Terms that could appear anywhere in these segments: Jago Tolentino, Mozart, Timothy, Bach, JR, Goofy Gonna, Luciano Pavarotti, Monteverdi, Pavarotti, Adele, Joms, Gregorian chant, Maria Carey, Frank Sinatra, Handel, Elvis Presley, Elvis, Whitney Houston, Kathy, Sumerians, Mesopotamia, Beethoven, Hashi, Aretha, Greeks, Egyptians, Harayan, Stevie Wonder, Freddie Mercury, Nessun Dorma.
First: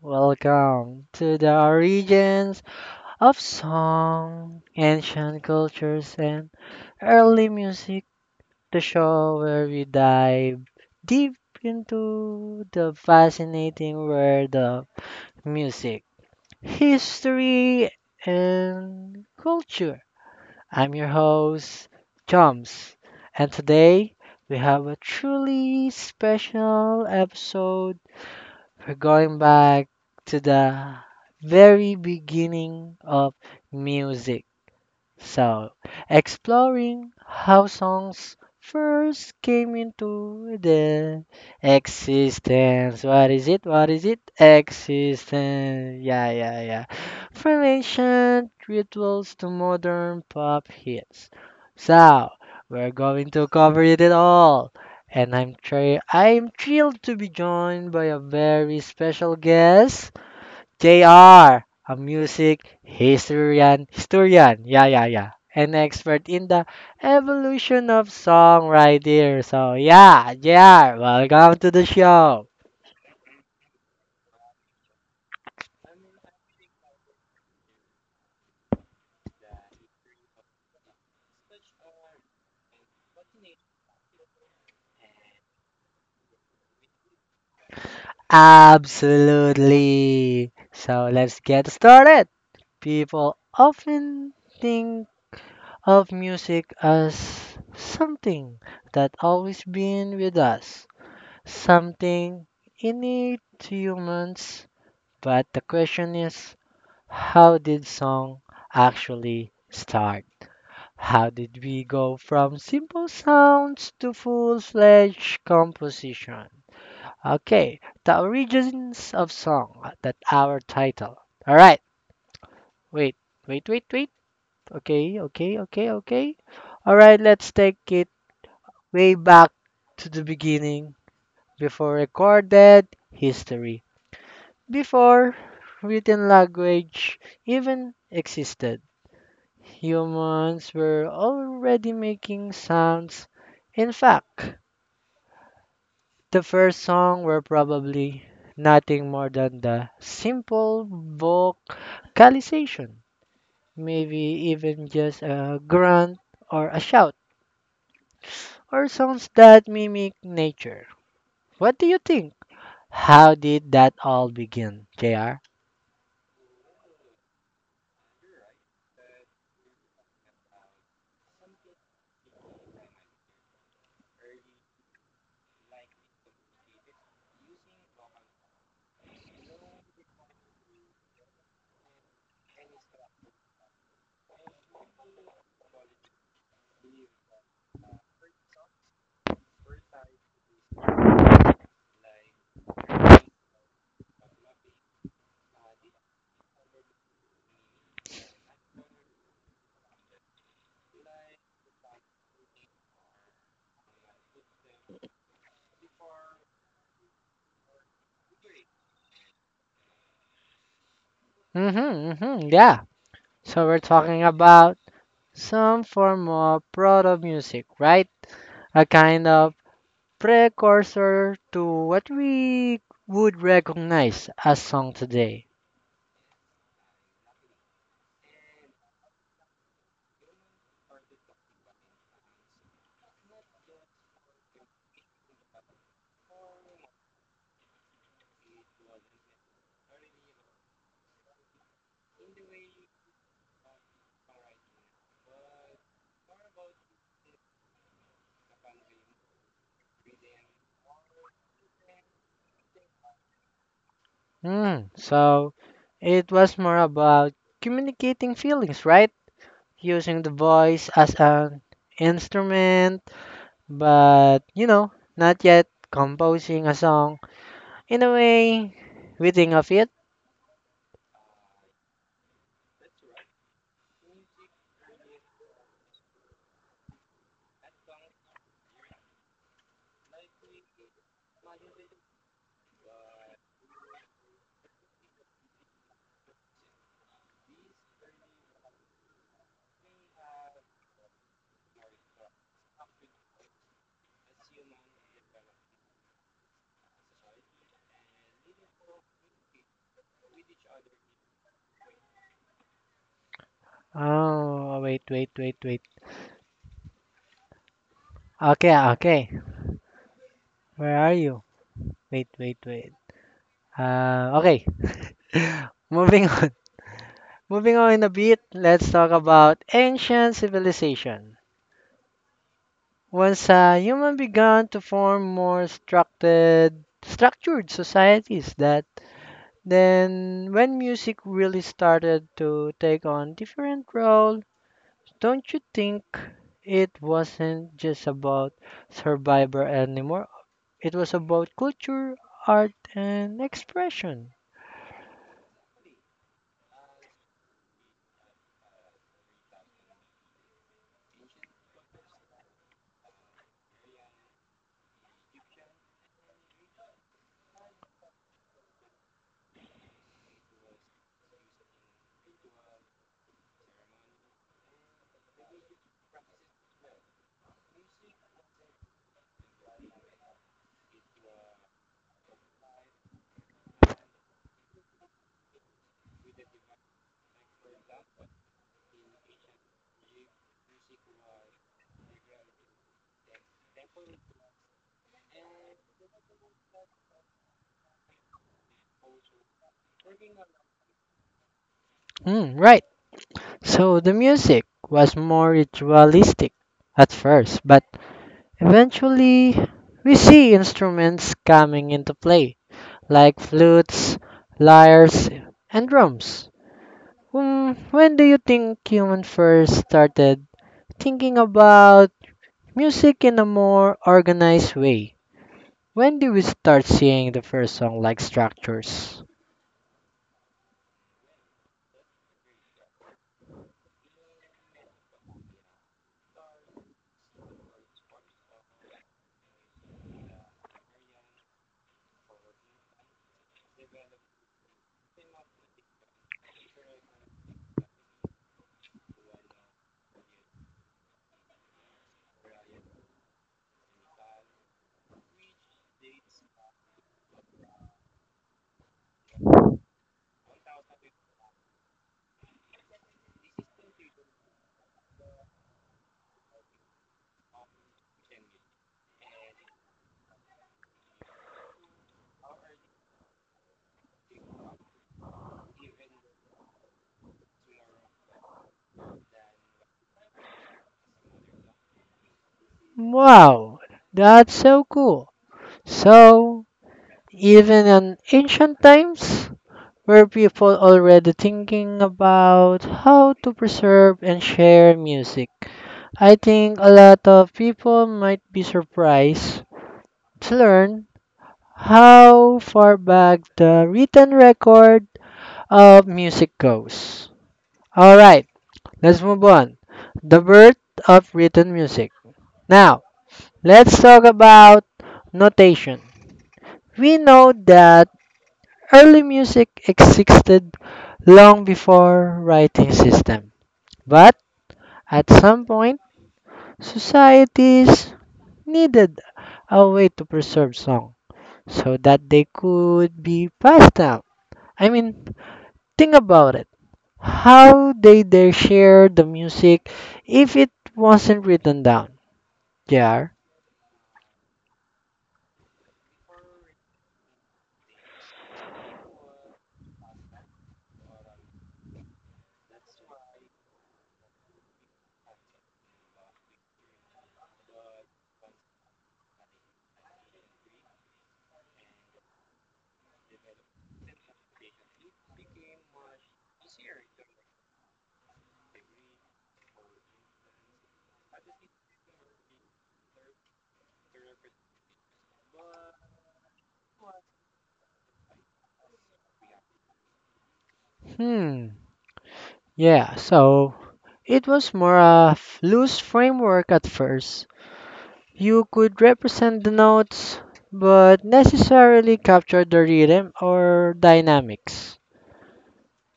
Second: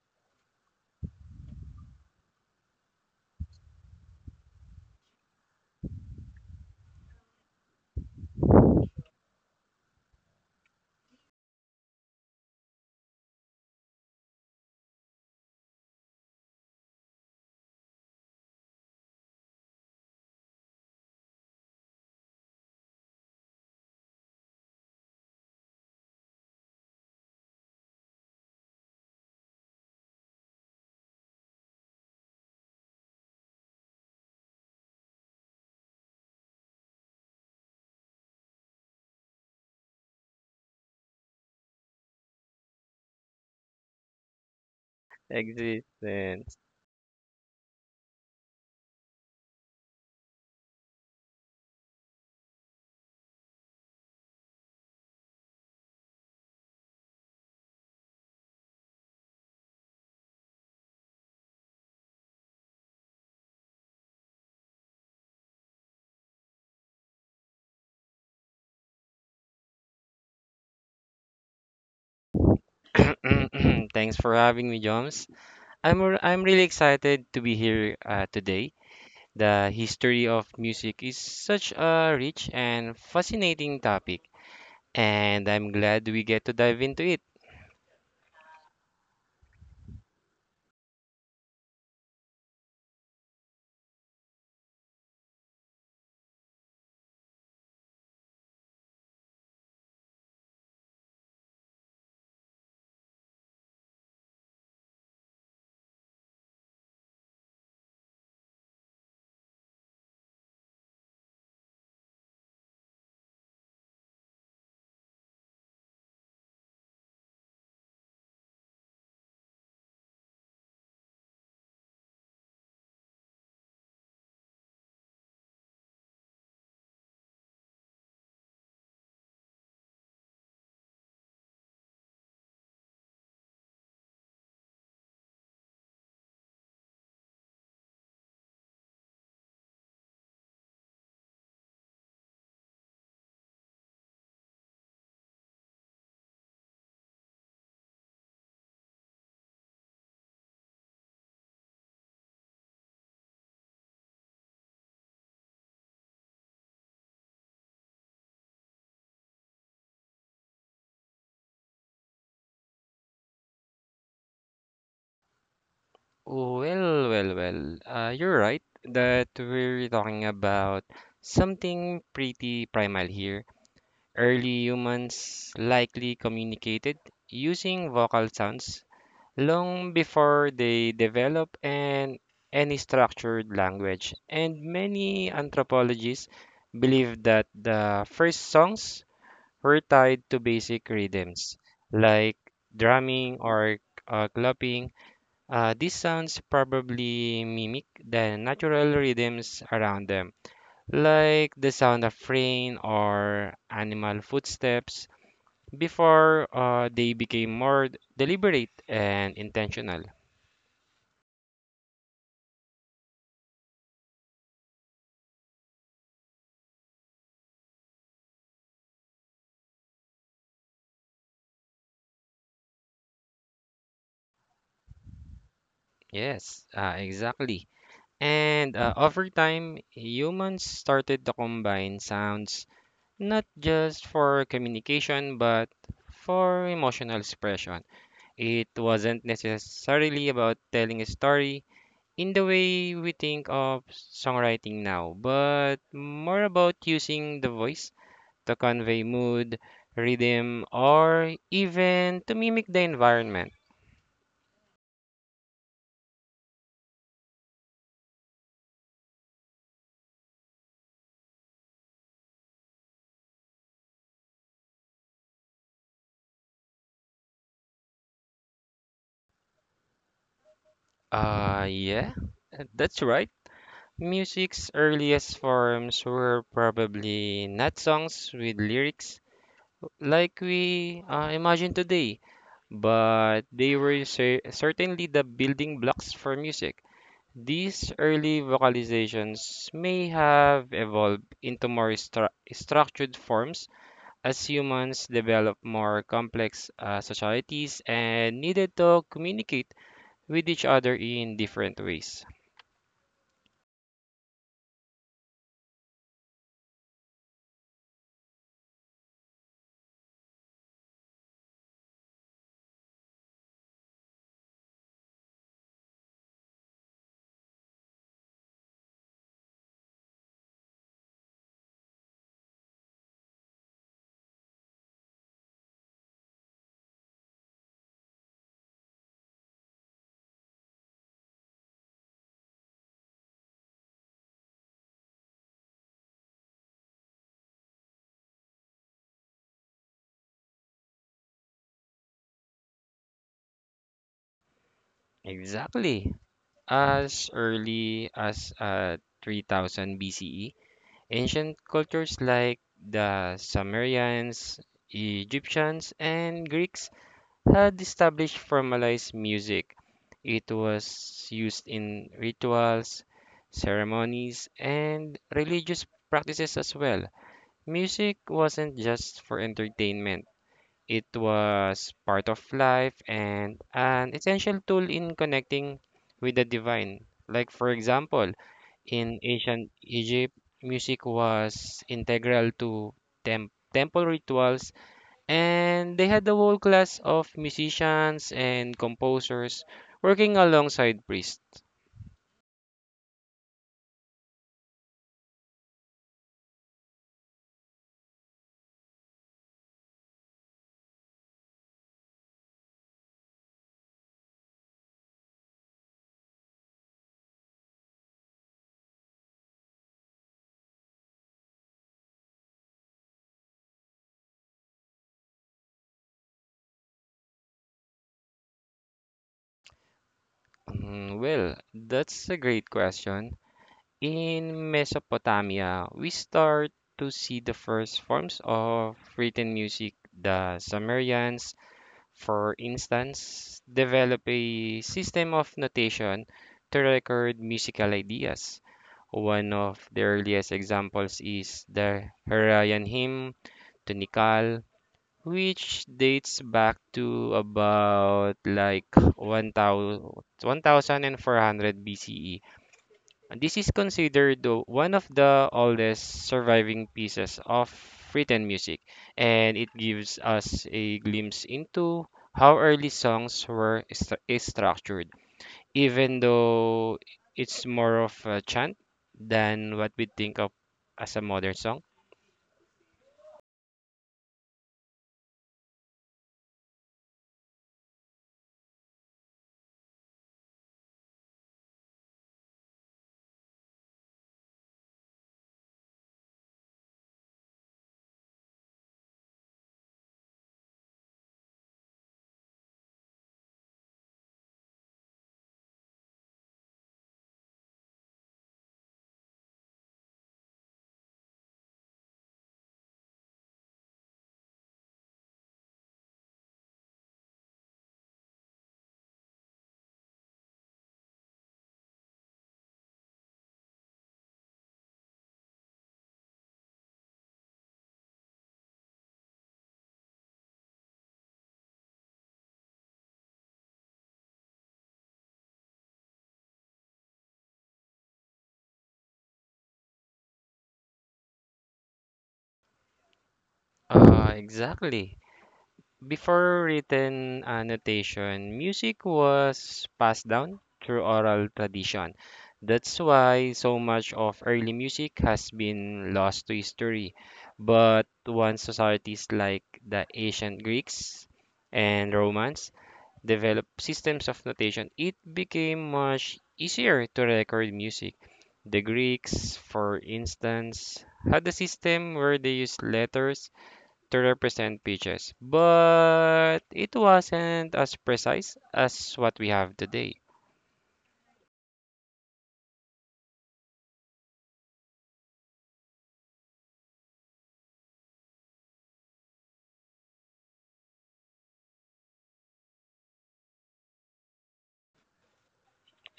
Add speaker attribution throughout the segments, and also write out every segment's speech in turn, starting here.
Speaker 1: welcome to the Origins of Song, Ancient Cultures, and Early Music, the show where we dive deep into the fascinating world of music, history, and culture. I'm your host, Joms, and today we have a truly special episode. We're going back to the very beginning of music. So, Exploring how songs first came into the existence. What is it? What is it? Existence. Yeah,
Speaker 2: Existence.
Speaker 1: yeah, yeah. From ancient rituals to modern pop hits. So, we're going to cover it all. And I'm thrilled to be joined by a very special guest. JR, a music historian, yeah, yeah, yeah, an expert in the evolution of songwriting. So, yeah, JR, welcome to the show.
Speaker 2: Thanks for having me, Joms. I'm really excited to be here today. The history of music is such a rich and fascinating topic, and I'm glad we get to dive into it.
Speaker 1: Absolutely. So let's get started. People often think of music as something that always been with us, something innate to humans. But the question is, how did song actually start? How did we go from simple sounds to full-fledged composition? Okay, the origins of song. That our title. All right. Wait, wait, wait, wait. Okay, okay, okay, okay. All right, let's take it way back to the beginning, before recorded history. Before written language even existed. Humans were already making sounds. In fact, the first song were probably nothing more than the simple vocalization, maybe even just a grunt or a shout, or sounds that mimic nature. What do you think? How did that all begin, JR?
Speaker 2: Well, well, well. You're right that we're talking about something pretty primal here. Early humans likely communicated using vocal sounds long before they develop an any structured language. And many anthropologists believe that the first songs were tied to basic rhythms like drumming or clapping. These sounds probably mimic the natural rhythms around them, like the sound of rain or animal footsteps, before they became more deliberate and intentional.
Speaker 1: Mm-hmm, mm-hmm, yeah. So we're talking about some form of proto music, right? A kind of precursor to what we would recognize as song today.
Speaker 2: Yes, exactly. And over time, humans started to combine sounds not just for communication but for emotional expression. It wasn't necessarily about telling a story in the way we think of songwriting now, but more about using the voice to convey mood, rhythm, or even to mimic the environment.
Speaker 1: Mm, so it was more about communicating feelings, right? Using the voice as an instrument, but you know, not yet composing a song. In a way, we think of it.
Speaker 2: Yeah, that's right. Music's earliest forms were probably not songs with lyrics like we imagine today, but they were certainly the building blocks for music. These early vocalizations may have evolved into more structured forms as humans developed more complex societies and needed to communicate with each other in different ways.
Speaker 1: Oh, wait, wait, wait, wait. Okay, okay. Where are you? Wait, wait, wait. Okay. Moving on. Moving on in a bit, let's talk about ancient civilization. Once human began to form more structured, societies, that then when music really started to take on different role, don't you think? It wasn't just about survivor anymore. It was about culture, art, and expression.
Speaker 2: Exactly. As early as 3000 BCE, ancient cultures like the Sumerians, Egyptians, and Greeks had established formalized music. It was used in rituals, ceremonies, and religious practices as well. Music wasn't just for entertainment, it was part of life and an essential tool in connecting with the divine. Like, for example, in ancient Egypt, music was integral to temple rituals, and they had a whole class of musicians and composers working alongside priests.
Speaker 1: Hmm, right. So the music was more ritualistic at first, but eventually, we see instruments coming into play, like flutes, lyres, and drums. Hmm, when do you think humans first started thinking about music in a more organized way? When do we start seeing the first song like structures?
Speaker 2: Well, that's a great question. In Mesopotamia, we start to see the first forms of written music. The Sumerians, for instance, developed a system of notation to record musical ideas. One of the earliest examples is the Harayan hymn to Nikal, which dates back to about like 1000 1400 BCE. And this is considered one of the oldest surviving pieces of written music, and it gives us a glimpse into how early songs were is structured, even though it's more of a chant than what we think of as a modern song.
Speaker 1: Wow, that's so cool. So, even in ancient times, were people already thinking about how to preserve and share music? I think a lot of people might be surprised to learn how far back the written record of music goes. All right, let's move on. The birth of written music. Now, let's talk about notation. We know that early music existed long before writing system, but at some point, societies needed a way to preserve song so that they could be passed down. I mean, think about it. How did they share the music if it wasn't written down? Yeah.
Speaker 2: Exactly. Before written notation, music was passed down through oral tradition. That's why so much of early music has been lost to history. But once societies like the ancient Greeks and Romans developed systems of notation, it became much easier to record music. The Greeks, for instance, had a system where they used letters to represent beaches, but it wasn't as precise as what we have today.
Speaker 1: Hmm, yeah, so it was more a loose framework at first. You could represent the notes, but necessarily capture the rhythm or dynamics.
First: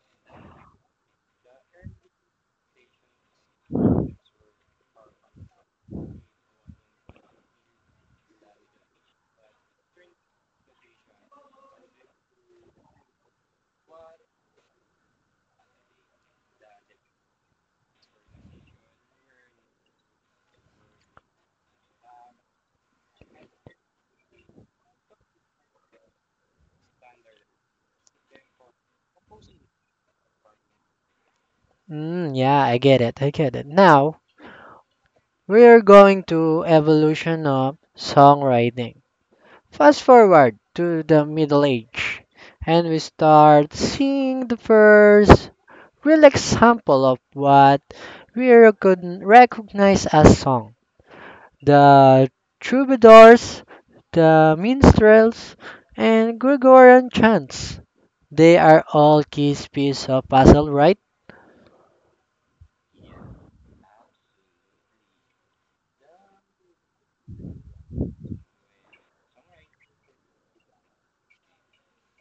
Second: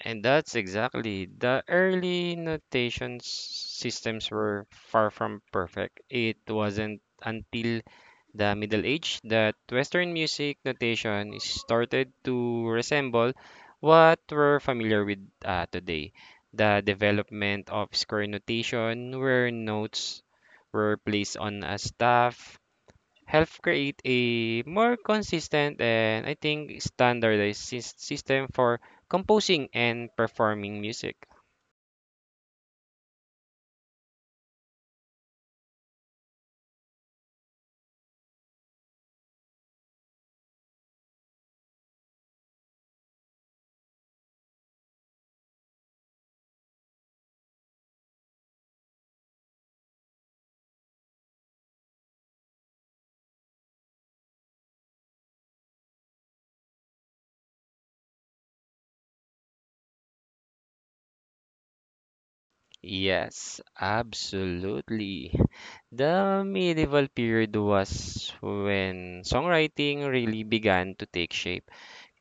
Speaker 2: And that's exactly the early notation systems were far from perfect. It wasn't until the Middle Age that Western music notation started to resemble what we're familiar with today. The development of square notation, where notes were placed on a staff help create a more consistent and I think standardized system for composing and performing music.
Speaker 1: Mm, yeah, I get it. Now, we are going to evolution of songwriting. Fast forward to the Middle Age, and we start seeing the first real example of what we could recognize as song. The troubadours, the minstrels, and Gregorian chants. They are all key pieces of puzzle, right?
Speaker 2: Yes, absolutely. The medieval period was when songwriting really began to take shape.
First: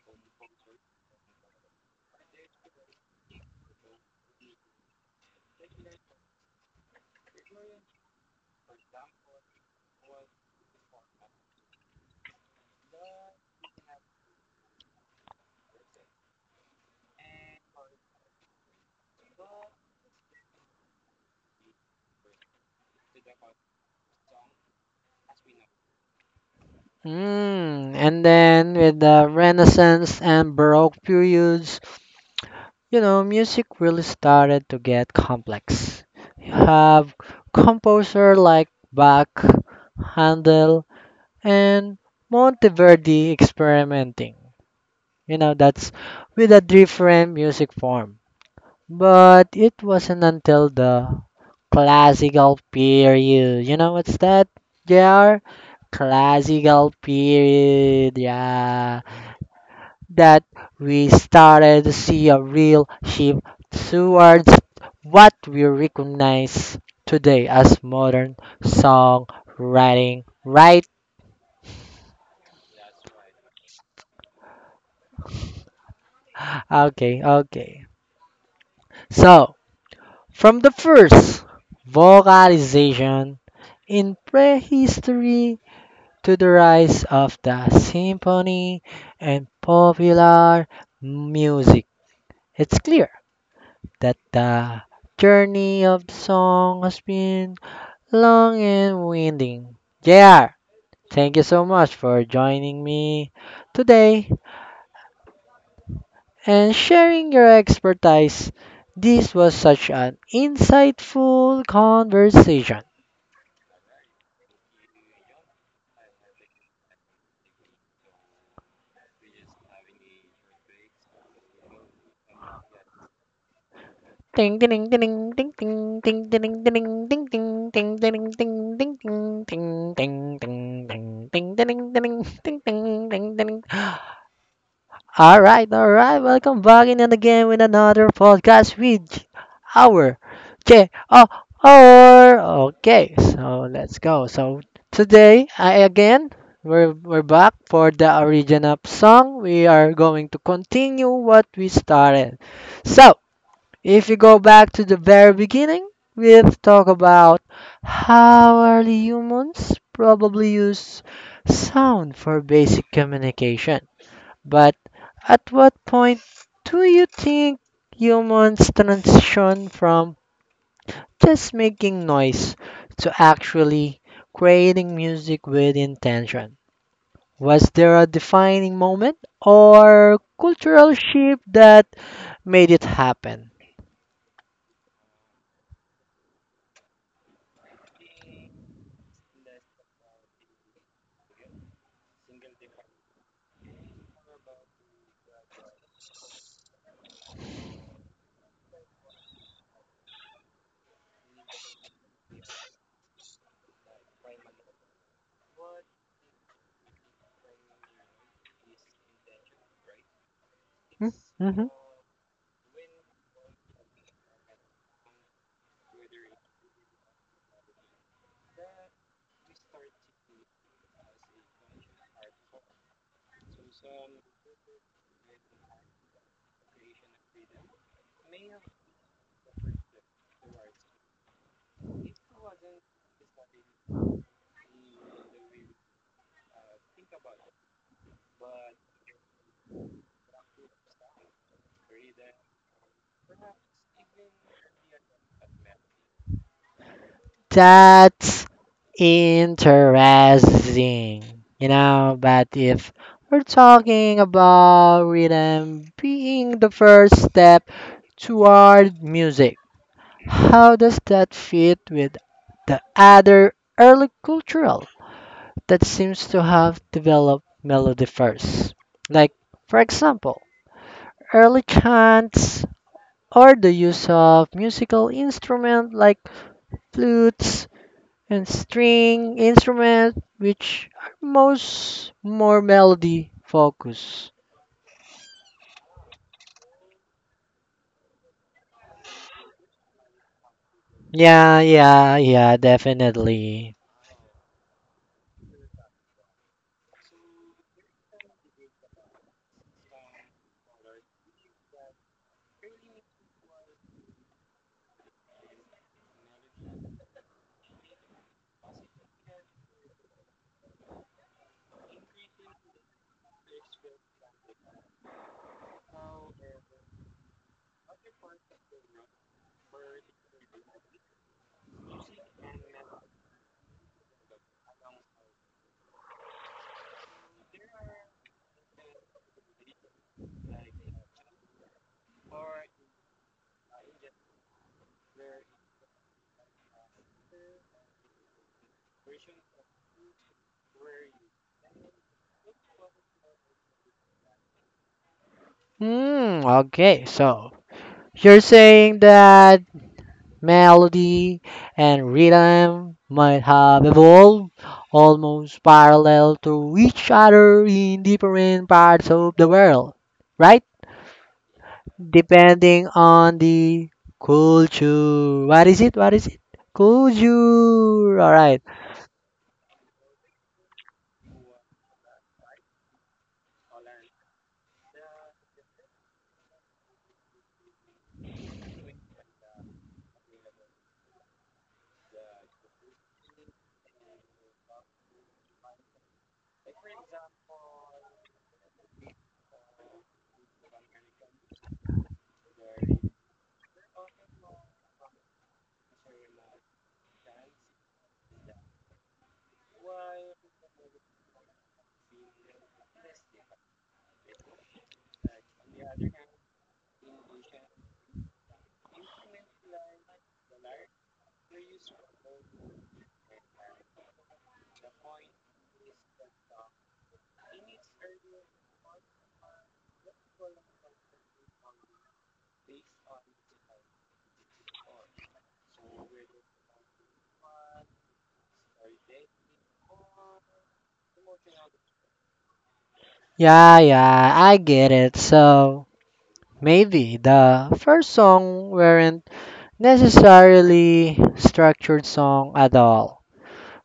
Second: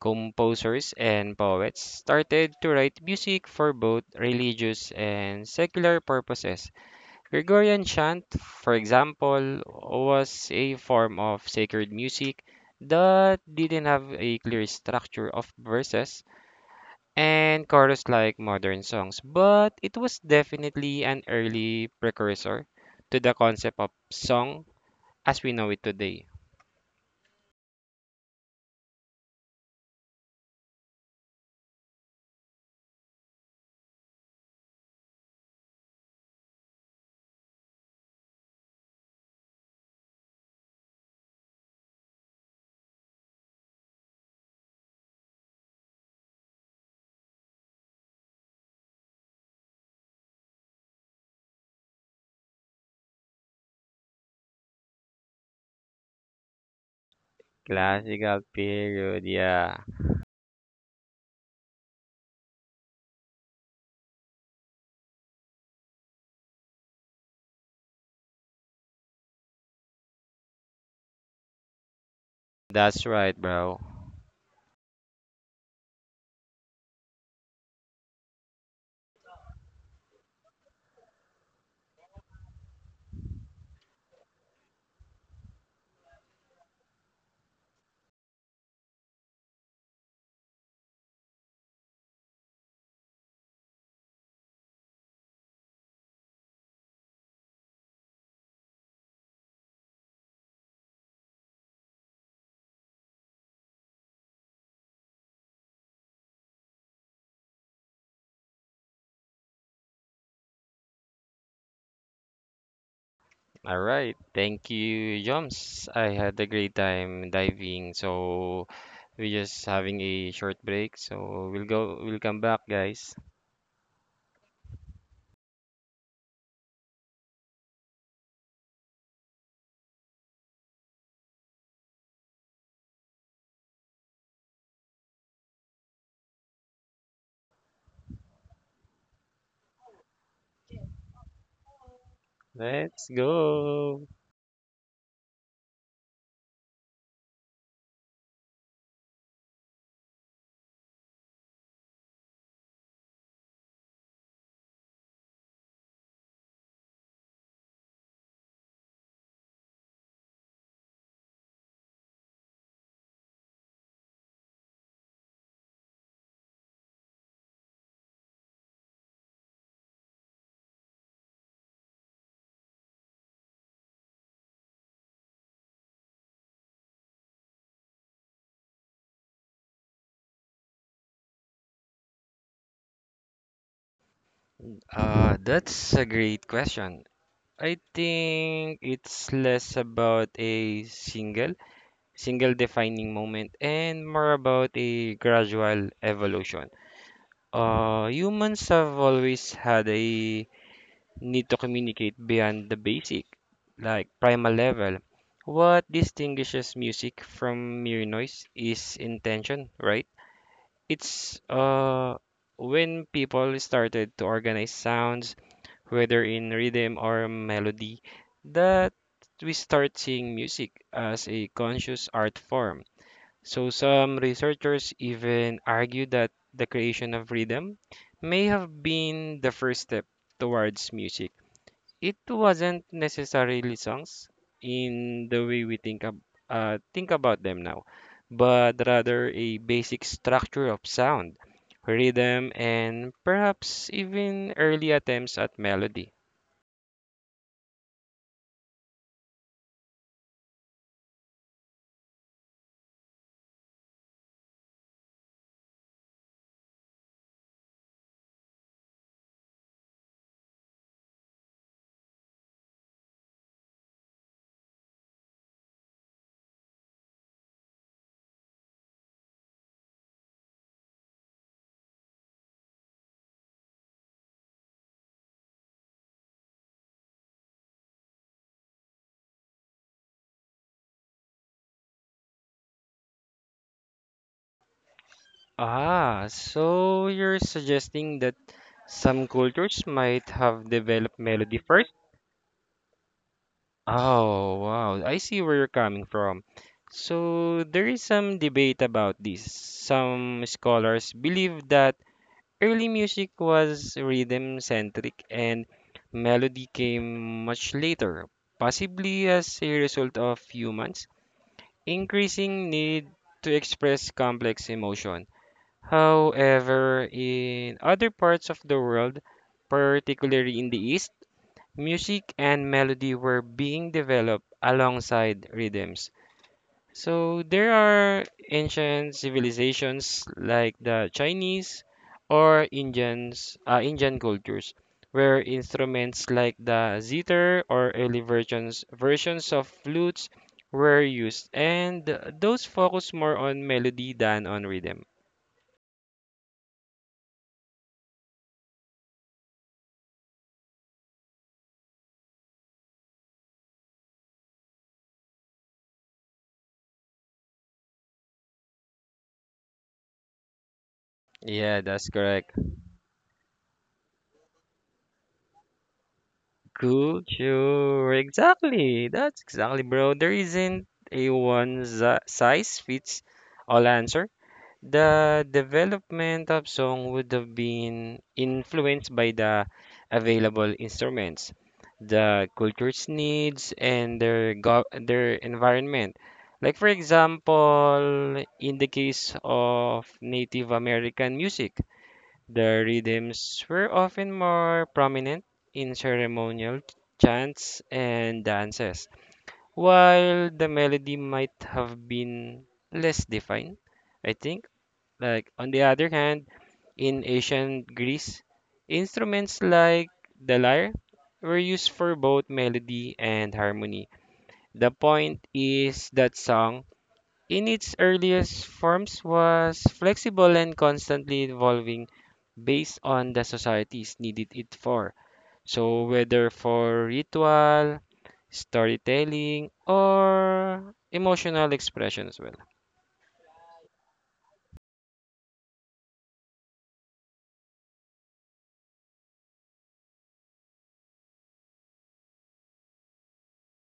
Speaker 2: Composers and poets started to write music for both religious and secular purposes. Gregorian chant, for example, was a form of sacred music that didn't have a clear structure of verses and chorus like modern songs, but it was definitely an early precursor to the concept of song as we know it today.
Speaker 1: Mm, and then with the Renaissance and Baroque periods, you know, music really started to get complex. You have composer like Bach, Handel, and Monteverdi experimenting. You know, that's with a different music form. But it wasn't until the classical period. You know what's that? JR? Classical period,
Speaker 2: Classical
Speaker 1: yeah.
Speaker 2: period, yeah.
Speaker 1: That we started to see a real shift towards what we recognize today as modern songwriting, right?
Speaker 2: That's right, bro.
Speaker 1: Okay, okay. So from the first vocalization in prehistory to the rise of the symphony and popular music, it's clear that the journey of the song has been
Speaker 2: All right. Thank you, Joms. I had a great time diving. So we're just having a short break. So we'll go, we'll come back, guys.
Speaker 1: all right, all right. Welcome back in and again with another podcast with J- our J O R.
Speaker 2: Let's
Speaker 1: Okay, so let's
Speaker 2: go.
Speaker 1: go. So today, I again we're back for the origin of song. We are going to continue what we started. So if you go back to the very beginning, we've talked about how early humans probably use sound for basic communication. But at what point do you think humans transition from just making noise to actually creating music with intention? Was there a defining moment or cultural shift that made it happen?
Speaker 2: That's a great question. I think it's less about a single defining moment and more about a gradual evolution. Humans have always had a need to communicate beyond the basic, like primal level. What distinguishes music from mere noise is intention, right?
Speaker 1: Mm,
Speaker 2: It's
Speaker 1: mhm.
Speaker 2: When people started to organize sounds, whether in rhythm or melody, that we start seeing music as a conscious art form. So some researchers even argue that the creation of rhythm may have been the first step towards music. It wasn't necessarily songs in the way we think ab think about them now, but rather a basic structure of sound, rhythm, and perhaps even early attempts at melody.
Speaker 1: That's interesting, you know. But if we're talking about rhythm being the first step toward music, how does that fit with the other early cultural that seems to have developed melody first? Like, for example, early chants or the use of musical instruments like flutes and string instrument, which are most more melody focus.
Speaker 2: Ah, so you're suggesting that some cultures might have developed melody
Speaker 1: Yeah,
Speaker 2: first?
Speaker 1: yeah, yeah, definitely.
Speaker 2: Oh, wow. I see where you're coming from. So there is some debate about this. Some scholars believe that early music was rhythm centric and melody came much later, possibly as a result of humans' increasing need to express complex emotion. However, in other parts of the world, particularly in the East, music and melody were being developed alongside rhythms. So there are ancient civilizations like the Chinese or Indian cultures, where instruments like the zither or early versions of flutes were used, and those focus more on melody than on rhythm.
Speaker 1: Hmm, okay, so you're saying that melody and rhythm might have evolved almost parallel to each other in different parts of the world, right?
Speaker 2: Yeah, that's correct.
Speaker 1: Depending on the culture. What is it? What is it?
Speaker 2: Culture,
Speaker 1: Culture. All right.
Speaker 2: exactly. That's exactly, bro. There isn't a one size fits all answer. The development of song would have been influenced by the available instruments, the culture's needs, and their environment. Like for example, in the case of Native American music, the rhythms were often more prominent in ceremonial chants and dances, while the melody might have been less defined. I think like on the other hand, in ancient Greece, instruments like the lyre were used for both melody and harmony. The point is that song, in its earliest forms, was flexible and constantly evolving based on the societies needed it for. So whether for ritual, storytelling, or emotional expression as well.
Speaker 1: Yeah, yeah, I get it. So maybe the first song weren't necessarily structured song at all,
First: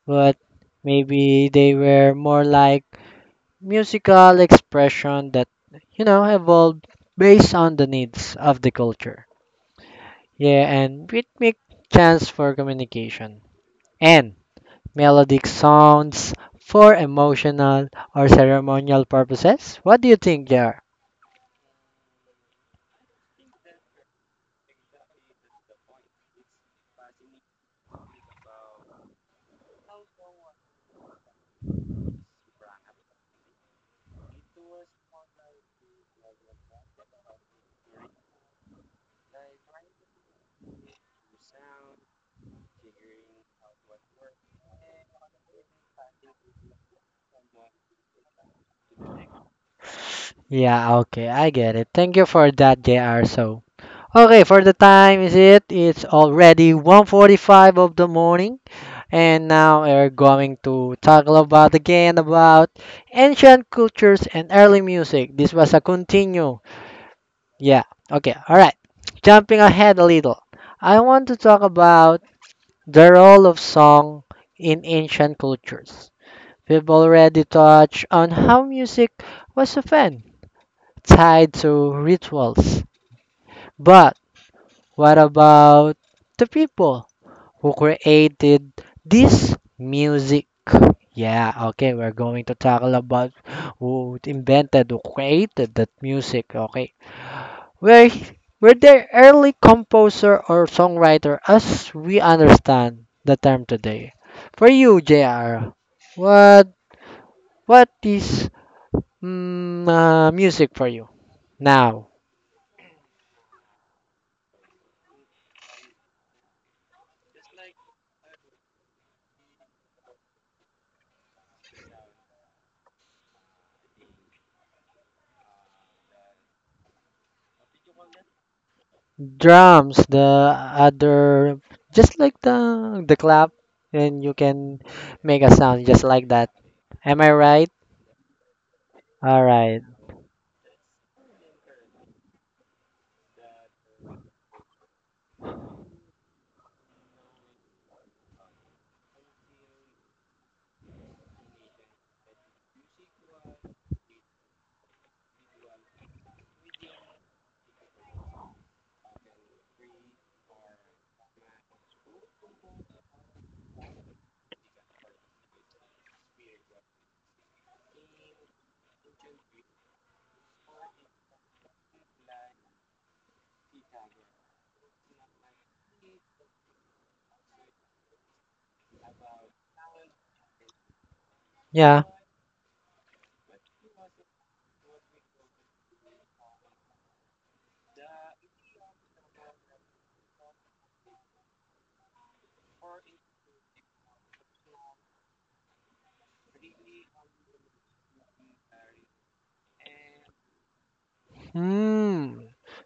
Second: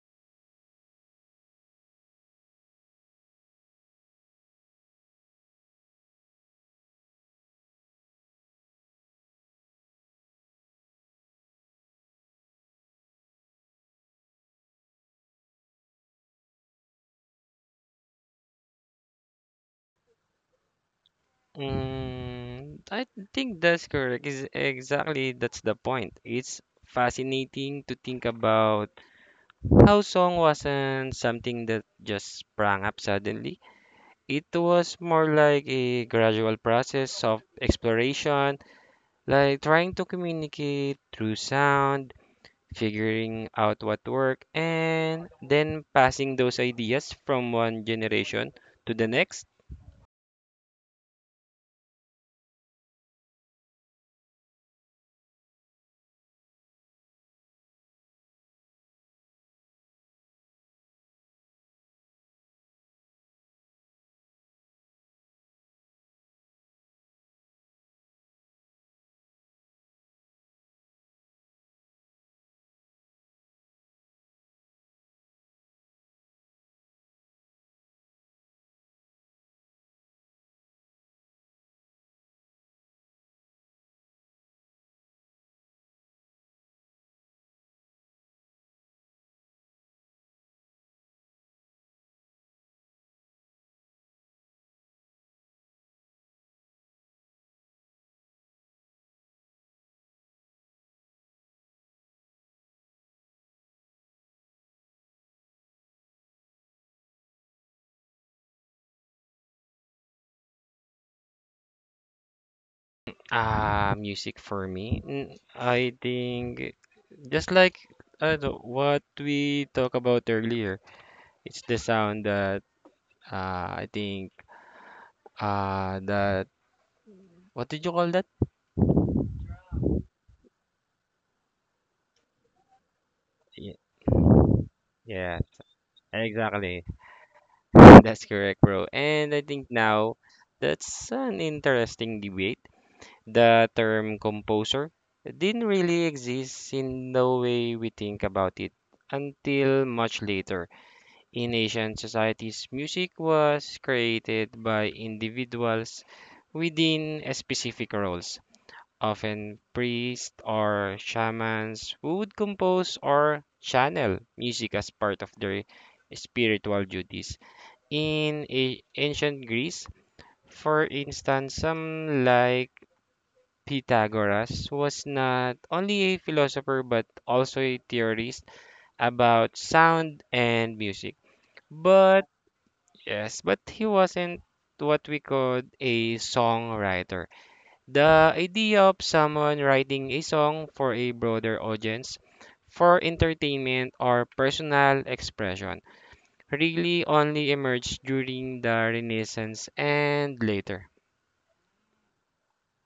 Speaker 1: but maybe they were more like musical expression that you know evolved based on the needs of the culture. Yeah, and rhythmic chance for communication and melodic sounds for emotional or ceremonial purposes. What do you think, Jar?
Speaker 2: Mm, I think that's correct. Is exactly that's the point. It's fascinating to think about how song wasn't something that just sprang up suddenly. It was more like a gradual process of exploration, like trying to communicate through sound, figuring out what worked, and then passing those ideas from one generation to the next.
Speaker 1: Yeah, okay, I get it. Thank you for that, JR. So, okay, for the time is it? It's already 1:45 of the morning, and now we're going to talk about again about ancient cultures and early music. This was a continue. Yeah, okay, all right. Jumping ahead a little, I want to talk about the role of song in ancient cultures. We've already touched on how music was often tied to rituals. But what about the people who created this music? Yeah, okay, we're going to tackle about who invented, who created that music, okay? Were, were they early composer or songwriter as we understand the term today? For you, JR, what what is music for you now?
Speaker 2: Ah, music for me. I think. Just like what we talked about earlier, it's the sound that I think that what did you call that?
Speaker 1: Drums, the other, just like the clap,
Speaker 2: Ye-
Speaker 1: and you can
Speaker 2: Yeah,
Speaker 1: make a sound just like that.
Speaker 2: exactly.
Speaker 1: Am I right?
Speaker 2: That's correct, bro. And I
Speaker 1: All
Speaker 2: think
Speaker 1: right.
Speaker 2: now that's an interesting debate. The term composer didn't really exist in the way we think about it until much later. In Asian societies, music was created by individuals within specific roles, often priests or shamans who would compose or channel music as part of their spiritual duties. In ancient Greece, for instance, some like Pythagoras was not only a philosopher but also a theorist about sound and music.
Speaker 1: Yeah.
Speaker 2: But yes, but he wasn't what we called a songwriter. The idea of someone writing a song for a broader audience, for entertainment or personal expression, really only emerged during the Renaissance and later.
Speaker 1: Hmm.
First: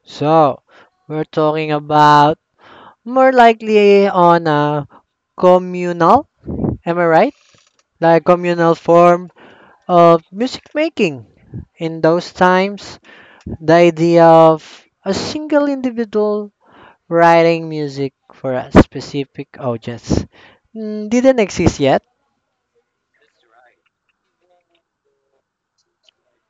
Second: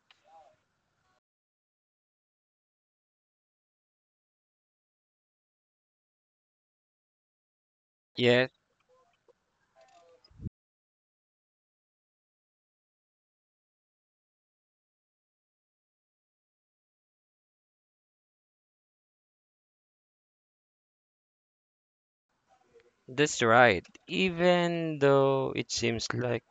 Speaker 1: So we're talking about more likely on a communal. Am I right? Like
Speaker 2: Yes,
Speaker 1: communal form of music making. In those times, the idea of a single individual writing music for a specific audience didn't exist yet.
Speaker 2: that's right. Even though it seems like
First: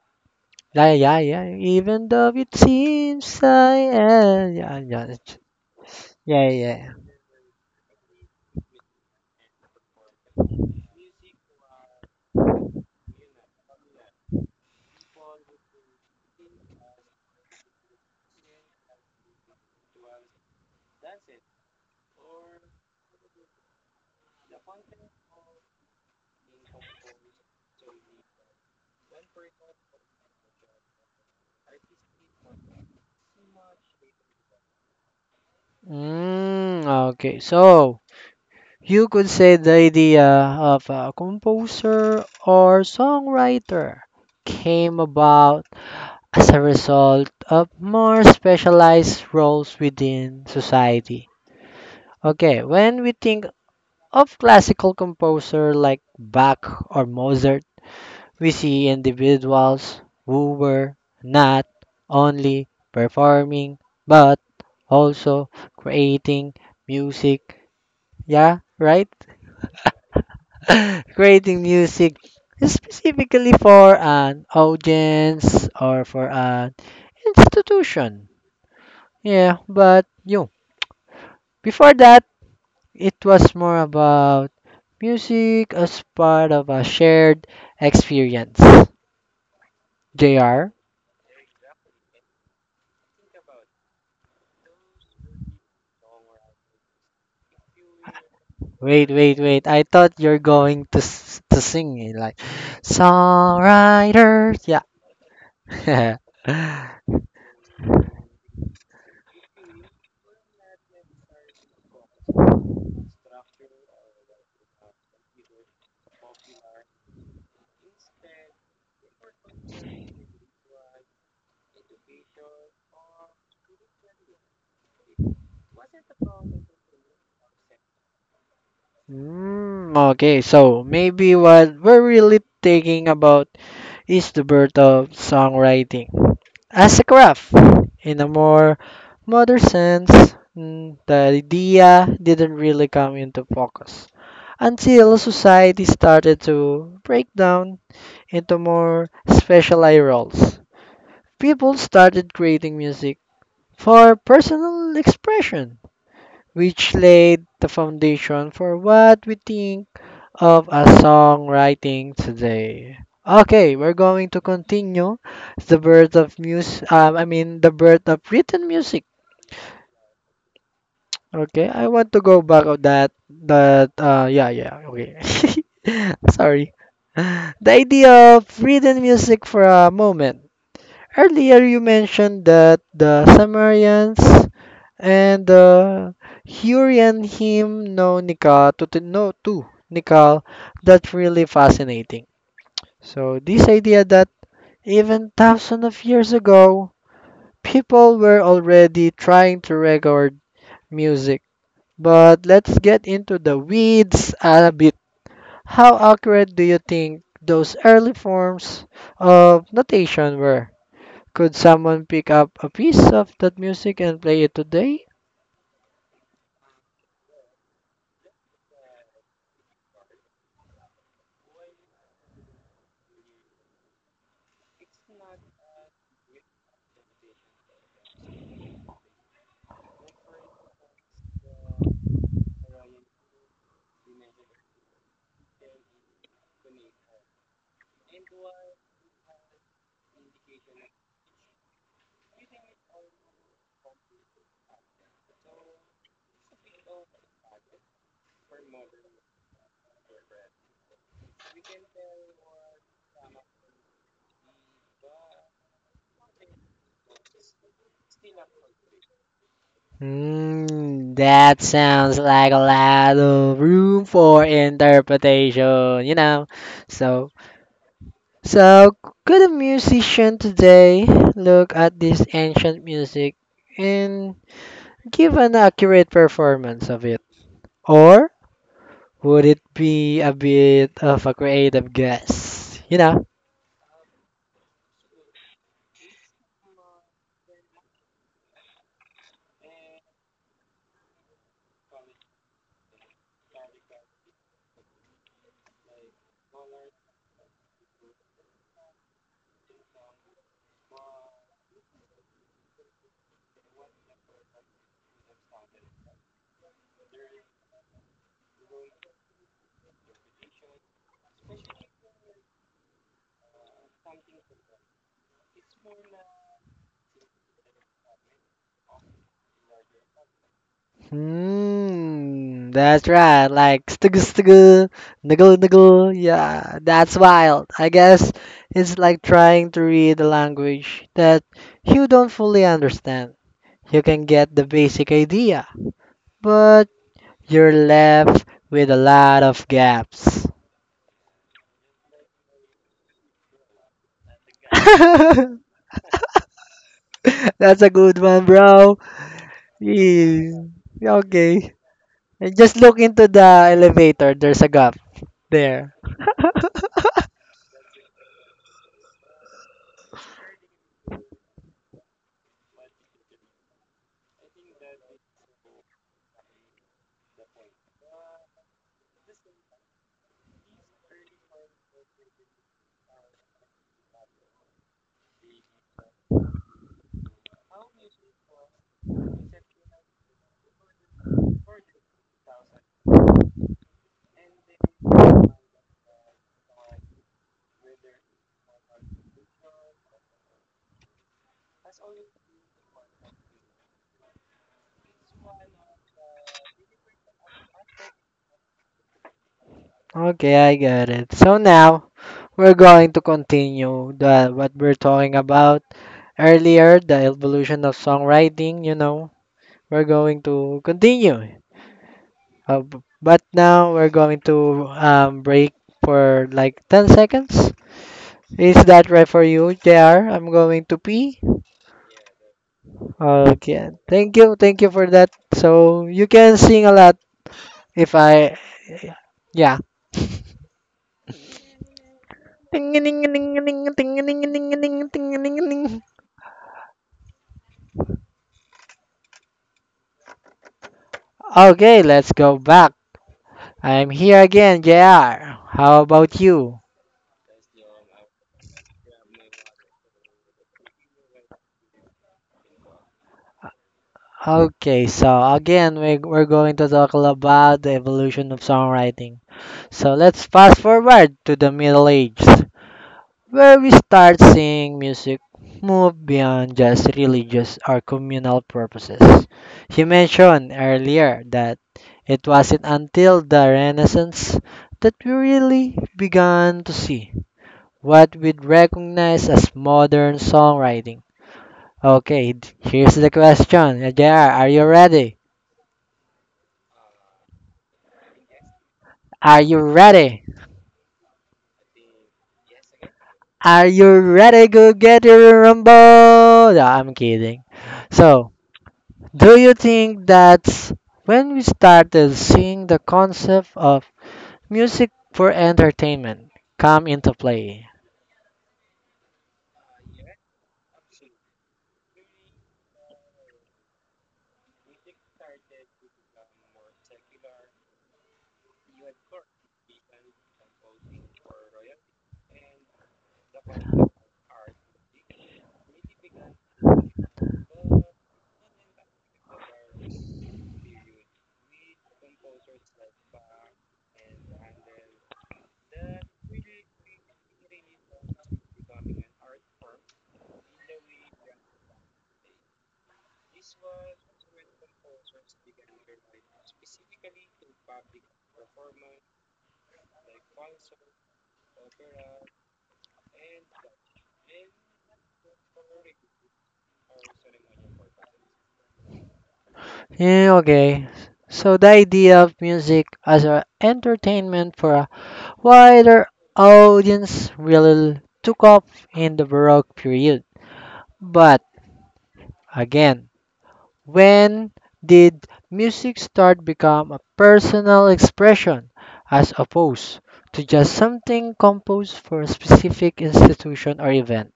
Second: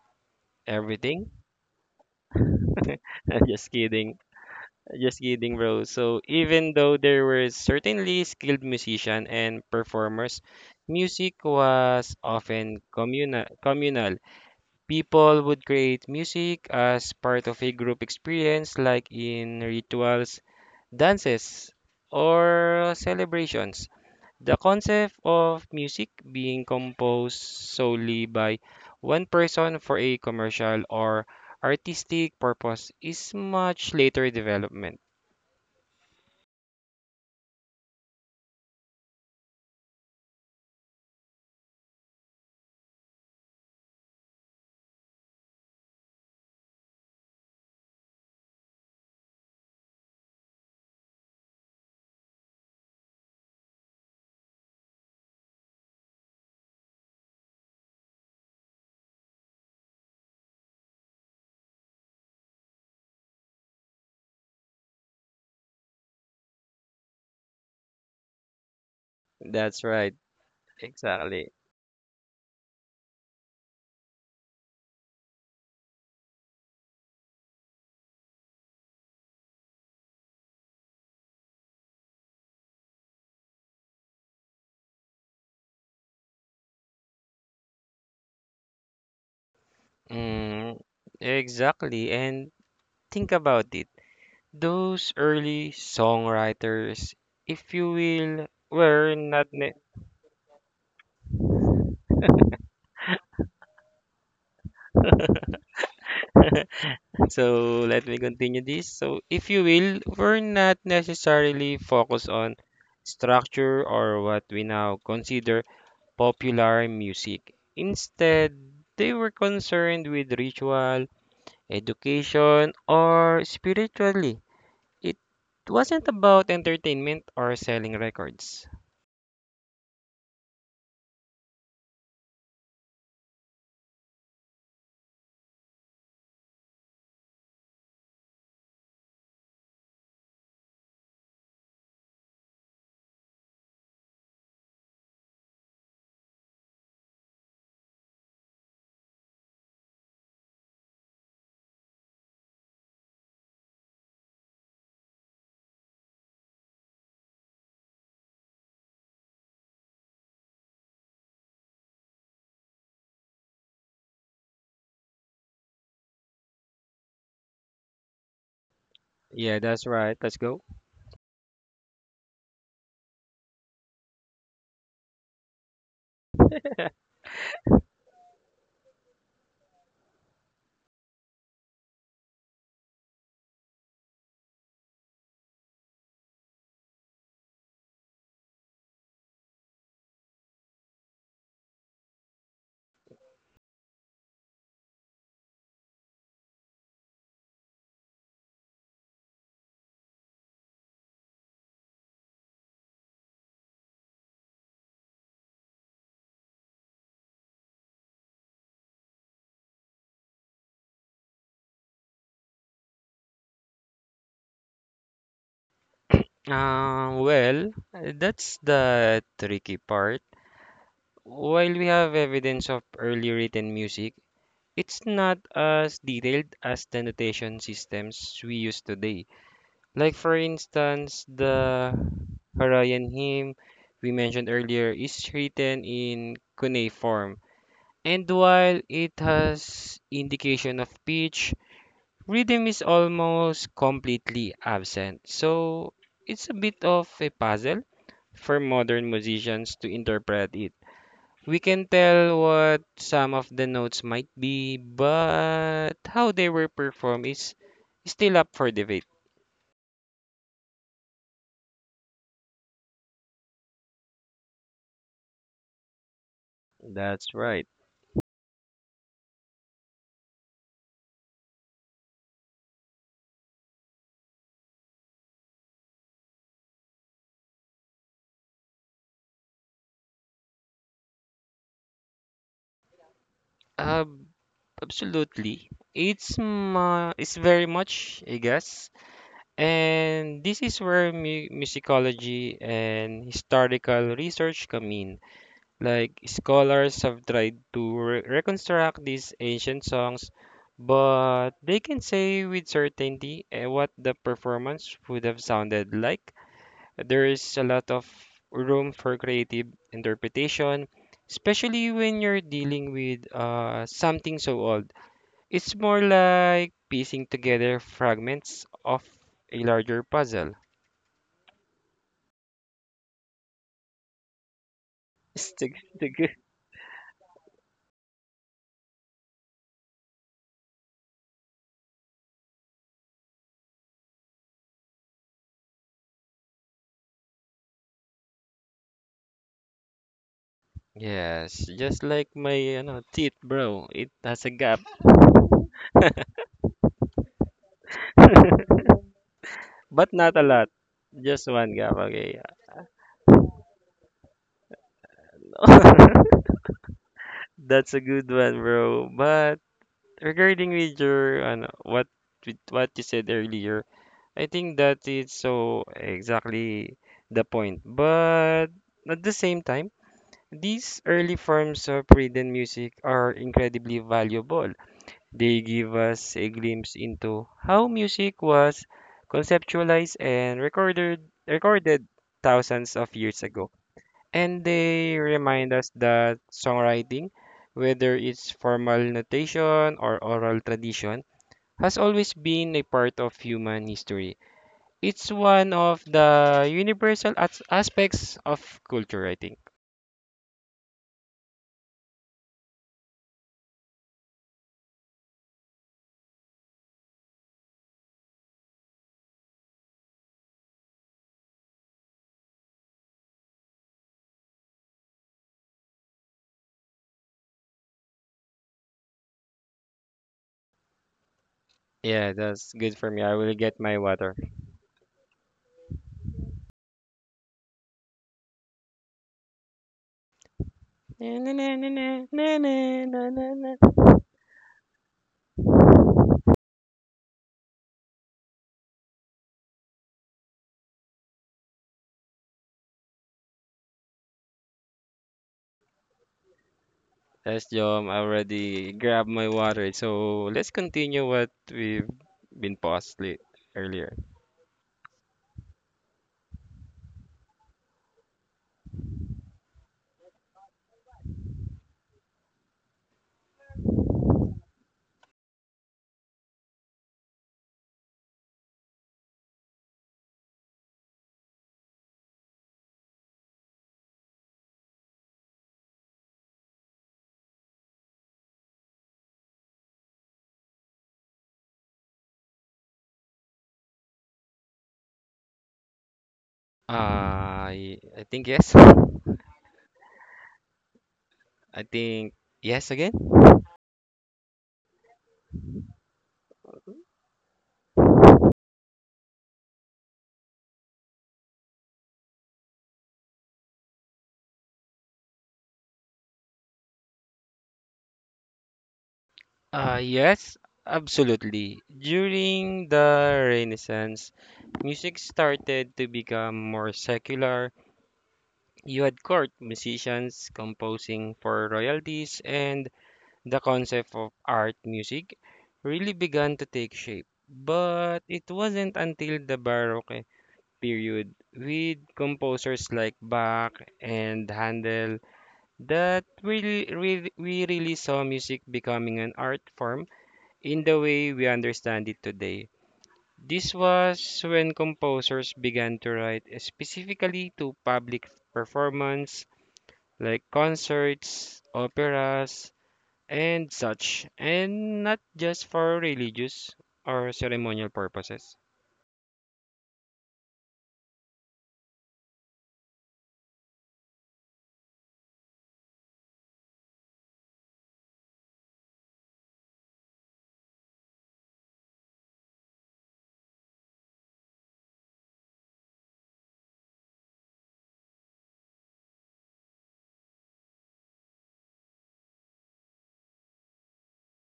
Speaker 1: Yeah, yeah,
Speaker 2: everything,
Speaker 1: yeah. Even though it seems
Speaker 2: I'm just
Speaker 1: I
Speaker 2: kidding.
Speaker 1: am.
Speaker 2: Just kidding, bro. So
Speaker 1: Yeah. Yeah.
Speaker 2: even
Speaker 1: Yeah.
Speaker 2: though there were certainly skilled musicians and performers, music was often communal. People would create music as part of a group experience, like in rituals, dances, or celebrations. The concept of music being composed solely by one person for a commercial or artistic purpose is much later development.
Speaker 1: Mm, okay, so you could say the idea of a composer or songwriter came about as a result of more specialized roles within society. Okay, when we think of classical composer like Bach or Mozart, we see individuals who were not only performing but also creating music. Yeah, right?
Speaker 2: That's right. Exactly.
Speaker 1: Creating music specifically for an audience or for an institution. Yeah, but you know, before that, it was more about music as part of a shared experience. J R,
Speaker 2: Mm, exactly. And think about it. Those early songwriters, if you will,
Speaker 1: wait,
Speaker 2: were
Speaker 1: wait,
Speaker 2: not
Speaker 1: wait.
Speaker 2: ne-
Speaker 1: I thought you're going to to sing it like songwriters. Yeah.
Speaker 2: so let me continue this. So if you will, were not necessarily focused on structure or what we now consider popular music. Instead, they were concerned with ritual, education, or spirituality. It wasn't about entertainment or selling records.
Speaker 1: Mm, okay, so maybe what we're really thinking about is the birth of songwriting as a craft in a more modern sense. Mm, the idea didn't really come into focus until society started to break down into more specialized roles people started creating music for personal expression, which laid the foundation for what we think of as songwriting today. Okay, we're going to continue the birth of mus I mean the birth of written music.
Speaker 2: Yeah, that's right. Let's go.
Speaker 1: Okay, I want to go back of that okay. Sorry. The idea of written music for a moment. Earlier you mentioned that the Sumerians and Yuri and him know Nikal to know too Nikal. That's really fascinating. So this idea that even thousands of years ago, people were already trying to record music. But let's get into the weeds a bit. How accurate do you think those early forms of notation were? Could someone pick up a piece of that music and play it today?
Speaker 2: Well, that's the tricky part. While we have evidence of early written music, it's not as detailed as the notation systems we use today. Like, for instance, the Harayan hymn we mentioned earlier is written in cuneiform. And while it has indication of pitch, rhythm is almost completely absent, so it's a bit of a puzzle for modern musicians to interpret it. We can tell what some of the notes might be, but how they were performed is still up for debate.
Speaker 1: Mm, that sounds like a lot of room for interpretation, you know. So,
Speaker 2: That's right.
Speaker 1: so could a musician today look at this ancient music and give an accurate performance of it? Or would it be a bit of a creative guess? You know?
Speaker 2: Ab- Absolutely. It's very much, I guess. And this is where musicology and historical research come in. Like scholars have tried to reconstruct these ancient songs, but they can say with certainty what the performance would have sounded like. There is a lot of room for creative interpretation, especially when you're dealing with something so old. It's more like piecing together fragments of a larger puzzle.
Speaker 1: Hmm, that's right. Like stuggle,
Speaker 2: Stick,
Speaker 1: niggle.
Speaker 2: stick.
Speaker 1: Yeah, that's wild. I guess it's like trying to read a language that you don't fully understand. You can get the basic idea, but you're left with a lot of gaps.
Speaker 2: Yes, just like my teeth, bro. It has a gap.
Speaker 1: That's a good one, bro.
Speaker 2: But not a
Speaker 1: Yeah,
Speaker 2: lot. Just
Speaker 1: okay.
Speaker 2: one gap, okay.
Speaker 1: Just look into the elevator. There's a gap there.
Speaker 2: That's a good one, bro. But regarding with your ano, what with what you said earlier, I think that is so exactly the point. But at the same time, these early forms of rhythm music are incredibly valuable. They give us a glimpse into how music was conceptualized and recorded thousands of years ago. And they remind us that songwriting, whether it's formal notation or oral tradition, has always been a part of human history. It's one of the universal aspects of culture, I think.
Speaker 1: Okay, I got it. So now, we're going to continue the what we're talking about earlier, the evolution of songwriting. We're going to continue. But now we're going to break for like 10 seconds. Is that right for you, JR? I'm going to pee.
Speaker 2: Yeah, that's good for me. I will get
Speaker 1: Okay.
Speaker 2: my
Speaker 1: Thank
Speaker 2: water.
Speaker 1: you. Thank you for that. So you can sing a lot if I yeah. Okay, let's go back. I'm here again, JR. How about you?
Speaker 2: Yes, Jom, I already grabbed my water. So let's continue what we've been paused late earlier.
Speaker 1: Okay, so again, we're going to talk about the evolution of songwriting. So let's fast forward to the Middle Ages, where we start seeing music move beyond just religious or communal purposes. You mentioned earlier that it wasn't until the Renaissance that we really began to see what we'd recognize as modern songwriting. Okay, here's the question. JR, are you ready?
Speaker 2: Uh, I think yes.
Speaker 1: Are you ready?
Speaker 2: I think yes again.
Speaker 1: Are you ready? Go get your rumble! No, I'm kidding. So, do you think that's when we started seeing the concept of music for entertainment come into play?
Speaker 2: Yes, absolutely. During the Renaissance, music started to become more secular. You had court musicians composing for royalties, and the concept of art music really began to take shape. But it wasn't until the Baroque period, with composers like Bach and Handel, that we really saw music becoming an art form in the way we understand it today. This was when composers began to write specifically to public performance, like concerts, operas, and such, and not just for religious or ceremonial purposes.
Speaker 1: Yeah, okay. So, the idea of music as an entertainment for a wider audience really took off in the Baroque period. But again, when did music start become a personal expression as opposed to just something composed for a specific institution or event?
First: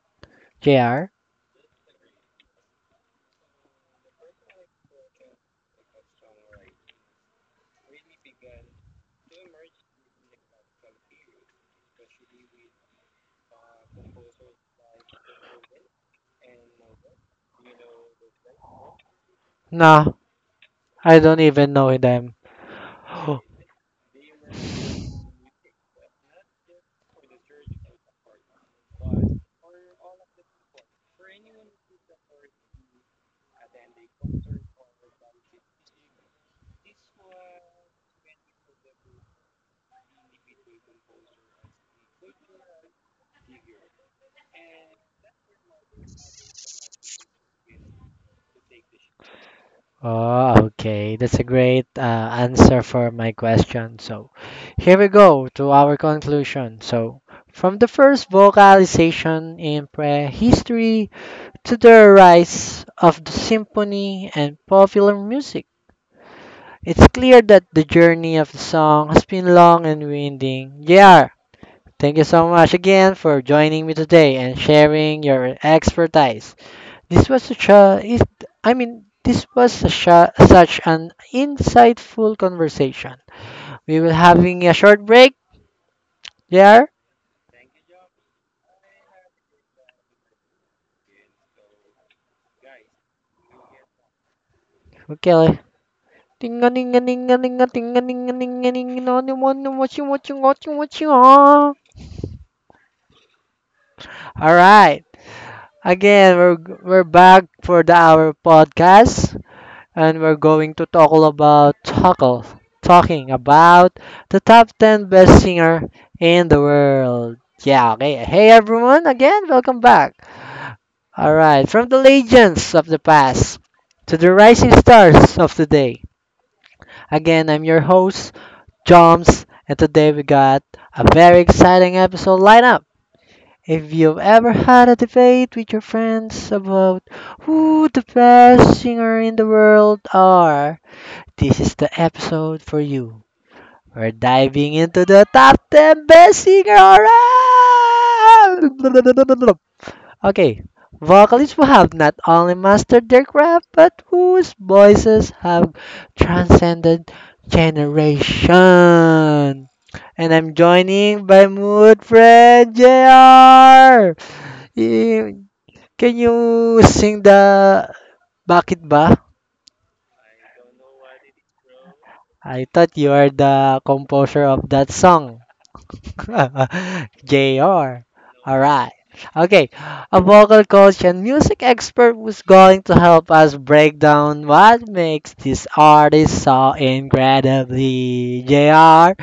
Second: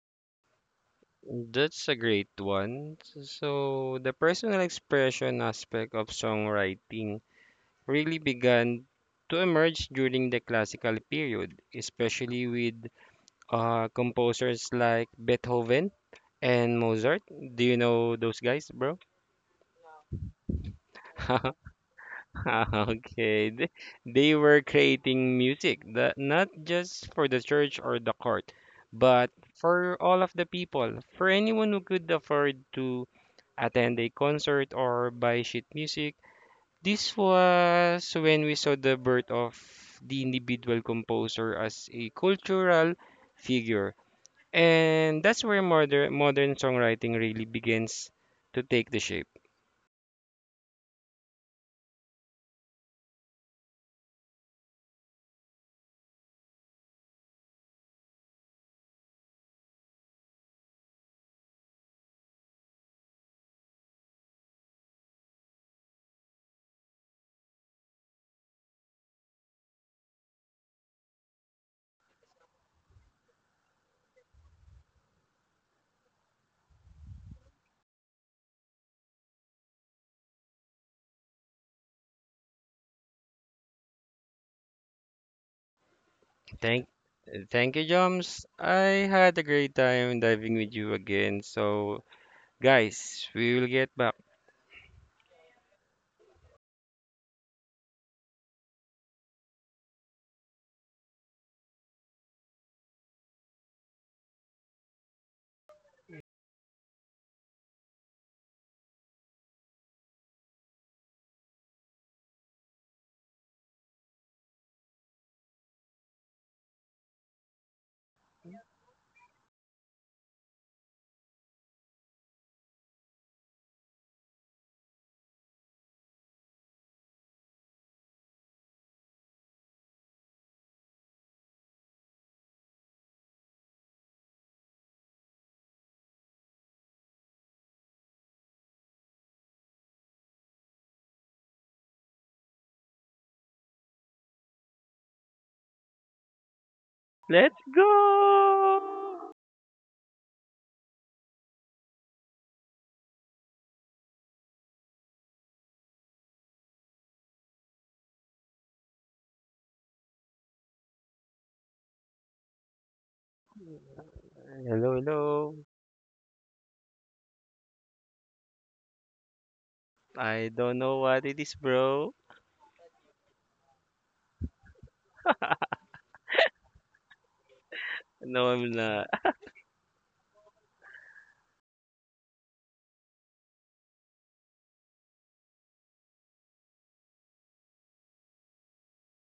Speaker 1: JR?
Speaker 2: That's a great one. So, the personal expression aspect of songwriting really began to emerge during the classical period, especially with composers like Beethoven and Mozart. Do you know those guys, bro?
Speaker 1: No, I don't even know them.
Speaker 2: Okay, they were creating music that not just for the church or the court, but for all of the people, for anyone who could afford to attend a concert or buy sheet music. This was when we saw the birth of the individual composer as a cultural figure. And that's where modern songwriting really begins to take the shape.
Speaker 1: Oh, okay. That's a great answer for my question. So, here we go to our conclusion. So, from the first vocalization in prehistory to the rise of the symphony and popular music. It's clear that the journey of the song has been long and winding. JR, thank you so much again for joining me today and sharing your expertise. This was such a, is- I mean, this was such an insightful conversation. We will having a short break,
Speaker 2: Thank
Speaker 1: JR.
Speaker 2: thank you, Joms. I had a great time diving with you again. So guys, we will get back.
Speaker 1: Okay. Tinga ninga ninga ninga tinga ninga ninga ninga no no no what you what you what you what you all right. Again, we're back for the our podcast, and we're going to talk all about Tuckle, talking about the top ten best singer in the world. Yeah, okay. Hey everyone, again, welcome back. All right, from the legends of the past to the rising stars of today. Again, I'm your host, Joms, and today we got a very exciting episode lineup. If you've ever had a debate with your friends about who the best singer in the world are, this is the episode for you. We're diving into the top 10 best singer around!
Speaker 2: Let's go!
Speaker 1: Okay, vocalists who have not only mastered their craft but whose voices have transcended generation. And I'm joining by mood friend JR.
Speaker 2: Hello,
Speaker 1: You,
Speaker 2: hello.
Speaker 1: can you sing the Bakit Ba?
Speaker 2: I don't know what it is, bro.
Speaker 1: I thought you are the composer of that song. JR.
Speaker 2: No, I'm
Speaker 1: Alright.
Speaker 2: not.
Speaker 1: Okay, a vocal coach and music expert who's going to help us break down what makes this artist so incredibly. JR,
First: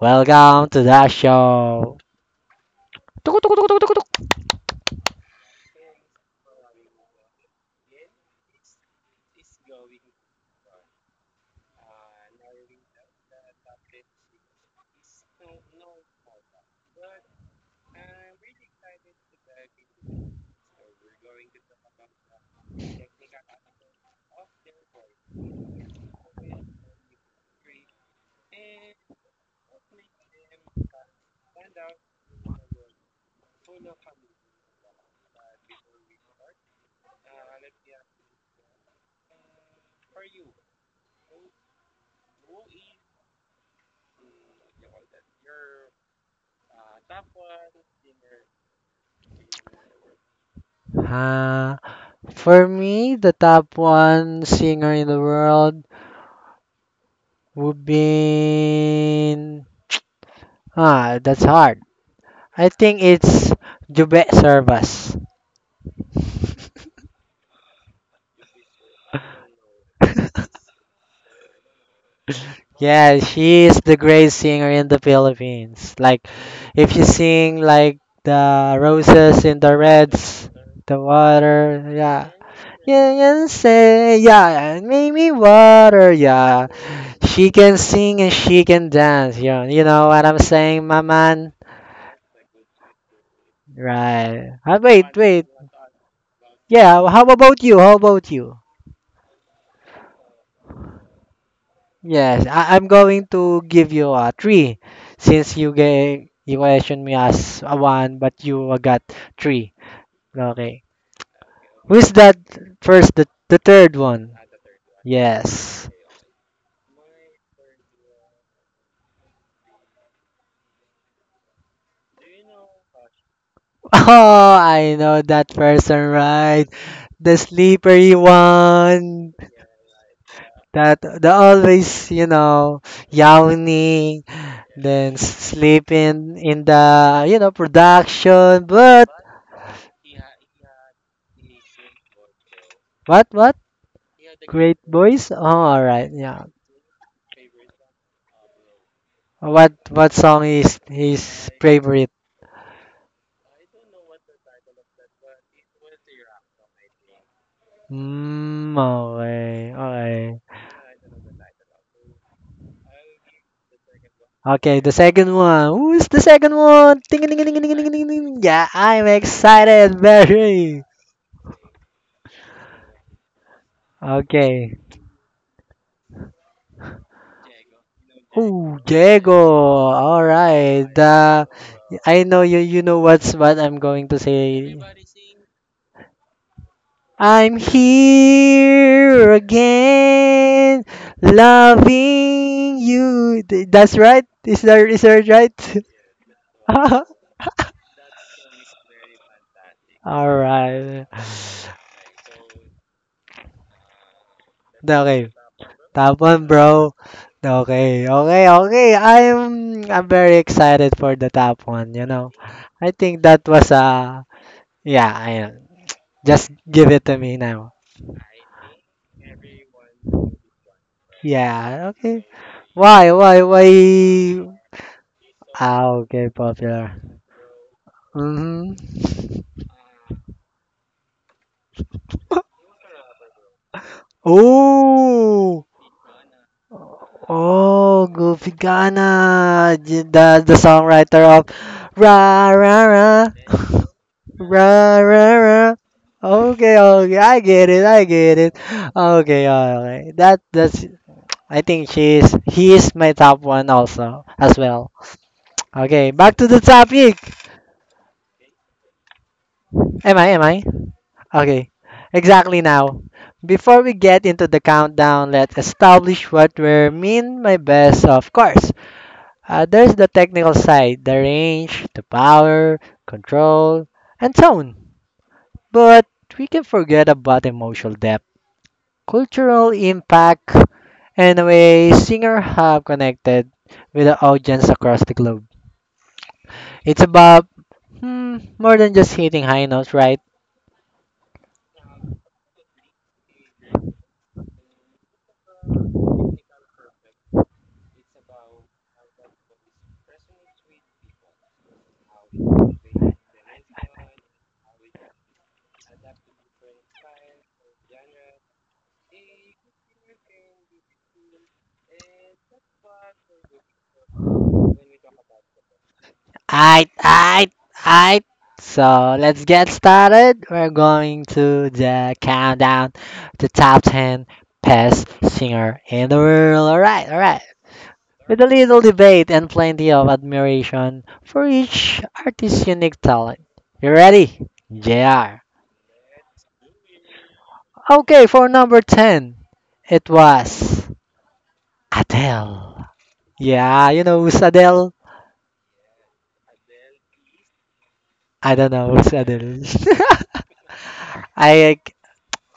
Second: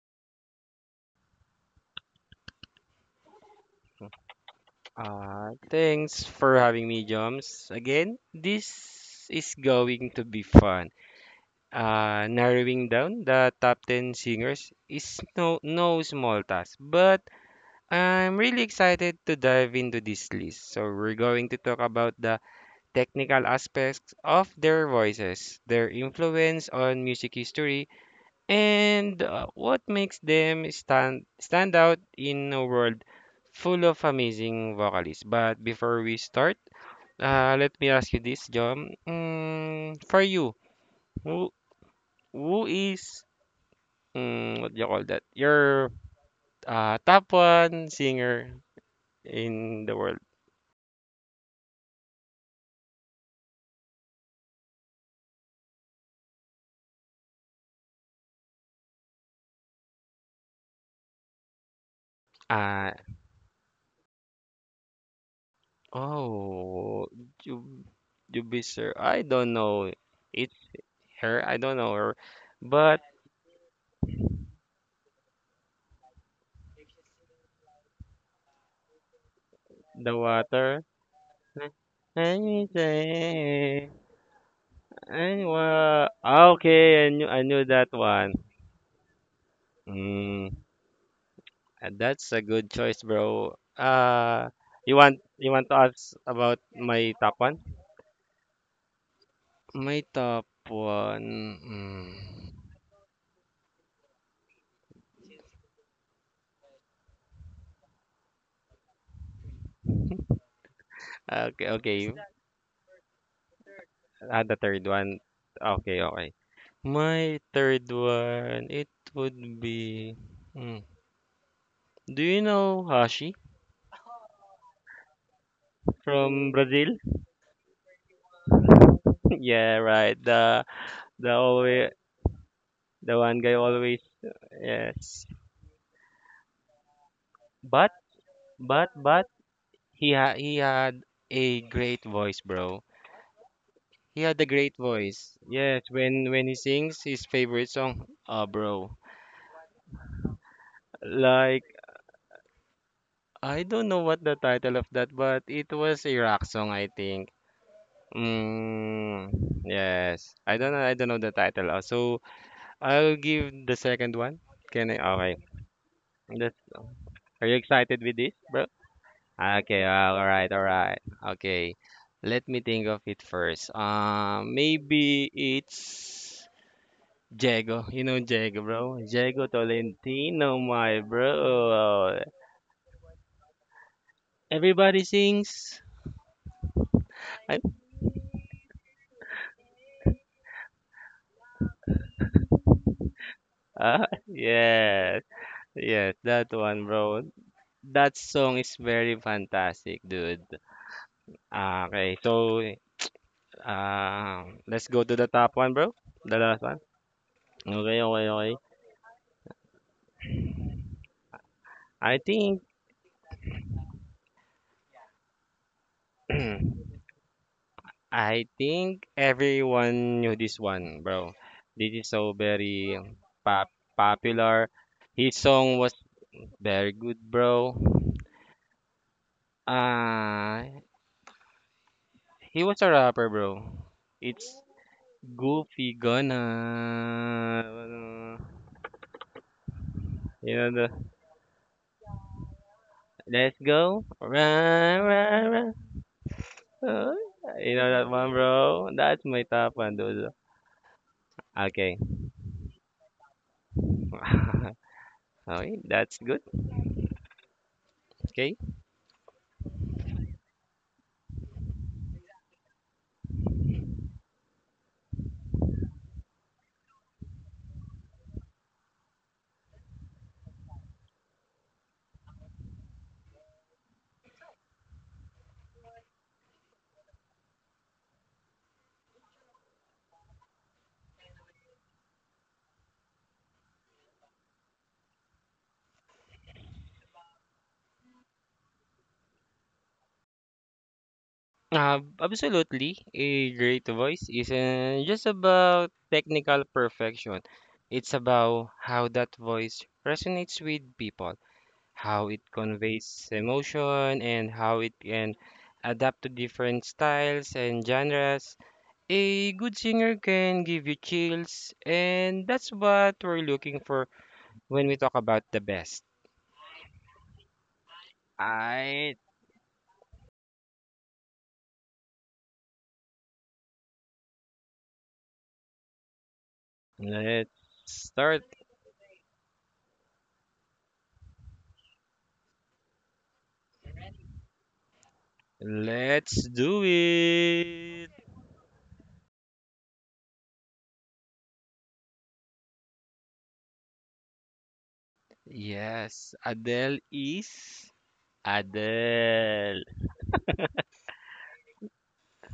Speaker 1: welcome to the show.
Speaker 2: Thanks for having me, Joms. Again, this is going to be fun. Narrowing down the top 10 singers is no, no small task, but I'm really excited to dive into this list. So, we're going to talk about the technical aspects of their voices, their influence on music history, and what makes them stand out in a world full of amazing vocalists. But before we start, let me ask you this, John. For you, who who is mm, what do you call that? Your top one singer in the world.
Speaker 1: Uh, for me, the top one singer in the world would been ah, that's hard. I
Speaker 2: Uh,
Speaker 1: think it's Jube Servas.
Speaker 2: oh, you Jubi sir. I don't know. It's her. I don't know her. But
Speaker 1: Yeah, she is the great singer in the Philippines. Like, if you sing like the roses in the
Speaker 2: the
Speaker 1: reds,
Speaker 2: water.
Speaker 1: the water, yeah.
Speaker 2: Let me
Speaker 1: Yeah, yeah,
Speaker 2: say,
Speaker 1: say, yeah, and make me
Speaker 2: I wa
Speaker 1: water, yeah.
Speaker 2: okay, I knew I
Speaker 1: She
Speaker 2: knew
Speaker 1: can
Speaker 2: that
Speaker 1: sing and
Speaker 2: one.
Speaker 1: she can dance, yeah. You know what I'm
Speaker 2: Mm,
Speaker 1: saying, my man?
Speaker 2: uh, that's a good choice, bro.
Speaker 1: Right. Ah,
Speaker 2: You
Speaker 1: wait,
Speaker 2: want
Speaker 1: wait.
Speaker 2: you want to ask about
Speaker 1: Yeah,
Speaker 2: my
Speaker 1: how
Speaker 2: top one?
Speaker 1: about you? How about you?
Speaker 2: My top one.
Speaker 1: Yes,
Speaker 2: Mm,
Speaker 1: I'm going to give you a three since you gave you questioned me as a one, but you got three. Okay.
Speaker 2: okay,
Speaker 1: Who's
Speaker 2: okay.
Speaker 1: that first? The third one.
Speaker 2: The third one.
Speaker 1: Yes.
Speaker 2: Okay, okay. My third one, it would be. Mm, do you know Hashi
Speaker 1: Oh, I know that person,
Speaker 2: from
Speaker 1: right?
Speaker 2: Brazil?
Speaker 1: The slippery one.
Speaker 2: Yeah, right. The
Speaker 1: That the
Speaker 2: the always.
Speaker 1: always, you know,
Speaker 2: The one guy always.
Speaker 1: yawning, then
Speaker 2: Yes.
Speaker 1: sleeping in the, you know,
Speaker 2: But
Speaker 1: production.
Speaker 2: but
Speaker 1: But
Speaker 2: but he ha he had a great voice, bro.
Speaker 1: what what?
Speaker 2: He had a great
Speaker 1: Great Boys? Oh,
Speaker 2: voice. Yes,
Speaker 1: alright,
Speaker 2: when
Speaker 1: yeah.
Speaker 2: when he sings his favorite song, bro.
Speaker 1: What song is his
Speaker 2: Like,
Speaker 1: favorite?
Speaker 2: I don't know what the title of that, but it was a rock song, I think.
Speaker 1: Mm,
Speaker 2: Mm,
Speaker 1: okay,
Speaker 2: yes.
Speaker 1: okay.
Speaker 2: I don't know. I don't know the title. So I'll give the second one.
Speaker 1: Okay, the
Speaker 2: Can I?
Speaker 1: second
Speaker 2: Okay.
Speaker 1: one. Who's the second
Speaker 2: That's,
Speaker 1: one? Ding ding ding
Speaker 2: are you
Speaker 1: ding ding ding
Speaker 2: excited
Speaker 1: ding.
Speaker 2: with this,
Speaker 1: Ding. Yeah,
Speaker 2: bro?
Speaker 1: I'm
Speaker 2: Okay,
Speaker 1: excited,
Speaker 2: well, all right, all
Speaker 1: very.
Speaker 2: right. Okay, let me think of it first.
Speaker 1: Okay.
Speaker 2: Maybe it's Jago. You know Jago,
Speaker 1: Oh,
Speaker 2: bro.
Speaker 1: Diego.
Speaker 2: Jago
Speaker 1: All
Speaker 2: Tolentino,
Speaker 1: right.
Speaker 2: my bro.
Speaker 1: I know you. You know what's what I'm going to say.
Speaker 2: Everybody sings.
Speaker 1: I'm
Speaker 2: I,
Speaker 1: here again, loving you. That's right. Is there is
Speaker 2: yes,
Speaker 1: that right?
Speaker 2: yes, that one, bro. That song is very fantastic,
Speaker 1: All
Speaker 2: dude.
Speaker 1: right.
Speaker 2: Okay, so uh, let's go to the
Speaker 1: Okay.
Speaker 2: top one, bro.
Speaker 1: Top
Speaker 2: The
Speaker 1: one,
Speaker 2: last one.
Speaker 1: bro.
Speaker 2: Okay,
Speaker 1: Okay.
Speaker 2: okay,
Speaker 1: Okay.
Speaker 2: okay.
Speaker 1: Okay. I'm very excited for the top one. You
Speaker 2: I
Speaker 1: know,
Speaker 2: think.
Speaker 1: I think that was yeah. I just give it to me now.
Speaker 2: I think everyone knew this one, bro.
Speaker 1: Yeah.
Speaker 2: This is
Speaker 1: Okay.
Speaker 2: so very
Speaker 1: Why? Why?
Speaker 2: pop
Speaker 1: Why?
Speaker 2: popular. His song
Speaker 1: Ah.
Speaker 2: was
Speaker 1: Okay.
Speaker 2: very good,
Speaker 1: Popular.
Speaker 2: bro.
Speaker 1: Mm-hmm.
Speaker 2: Ah, he was a rapper, bro. It's
Speaker 1: Oh,
Speaker 2: Goofy
Speaker 1: oh,
Speaker 2: Gonna.
Speaker 1: Goofy Gana, the
Speaker 2: You know the
Speaker 1: songwriter of Ra Ra Ra
Speaker 2: Let's Go.
Speaker 1: Ra
Speaker 2: Run,
Speaker 1: Ra
Speaker 2: run,
Speaker 1: Ra.
Speaker 2: run.
Speaker 1: Okay,
Speaker 2: Oh,
Speaker 1: okay, I get
Speaker 2: you
Speaker 1: it,
Speaker 2: know
Speaker 1: I
Speaker 2: that one,
Speaker 1: get it.
Speaker 2: bro. That's
Speaker 1: Okay,
Speaker 2: my top one,
Speaker 1: okay,
Speaker 2: dude.
Speaker 1: that that's. I think
Speaker 2: Okay.
Speaker 1: she's he is my top one also as well.
Speaker 2: Okay,
Speaker 1: Okay,
Speaker 2: that's
Speaker 1: back
Speaker 2: good.
Speaker 1: to the topic.
Speaker 2: Okay.
Speaker 1: Am I? Am I? Okay, exactly now. Before we get into the countdown, let's establish what we mean by best, of course. There's the technical side, the range, the power, control, and tone. But we can forget about emotional depth, cultural impact, and the way singer have connected with the audience across the globe. It's about more than just hitting high notes, right?
Speaker 2: Absolutely. A great voice isn't just about technical perfection. It's about how that voice resonates with people, how it conveys emotion, and how it can adapt to different styles and genres. A good singer can give you chills, and that's what we're looking for when we talk about the best.
Speaker 1: Aight, aight, aight. So
Speaker 2: Alright,
Speaker 1: let's get started. We're going to the countdown, the top 10 best singer in the world. All right, all right.
Speaker 2: let's
Speaker 1: With
Speaker 2: start.
Speaker 1: a little debate and plenty of admiration for each artist's unique talent. You ready? JR.
Speaker 2: Let's do it.
Speaker 1: Okay, for number 10, it was Adele. Yeah, you know who's Adele?
Speaker 2: Yes, Adele is
Speaker 1: I don't know who's Adele.
Speaker 2: Adele.
Speaker 1: I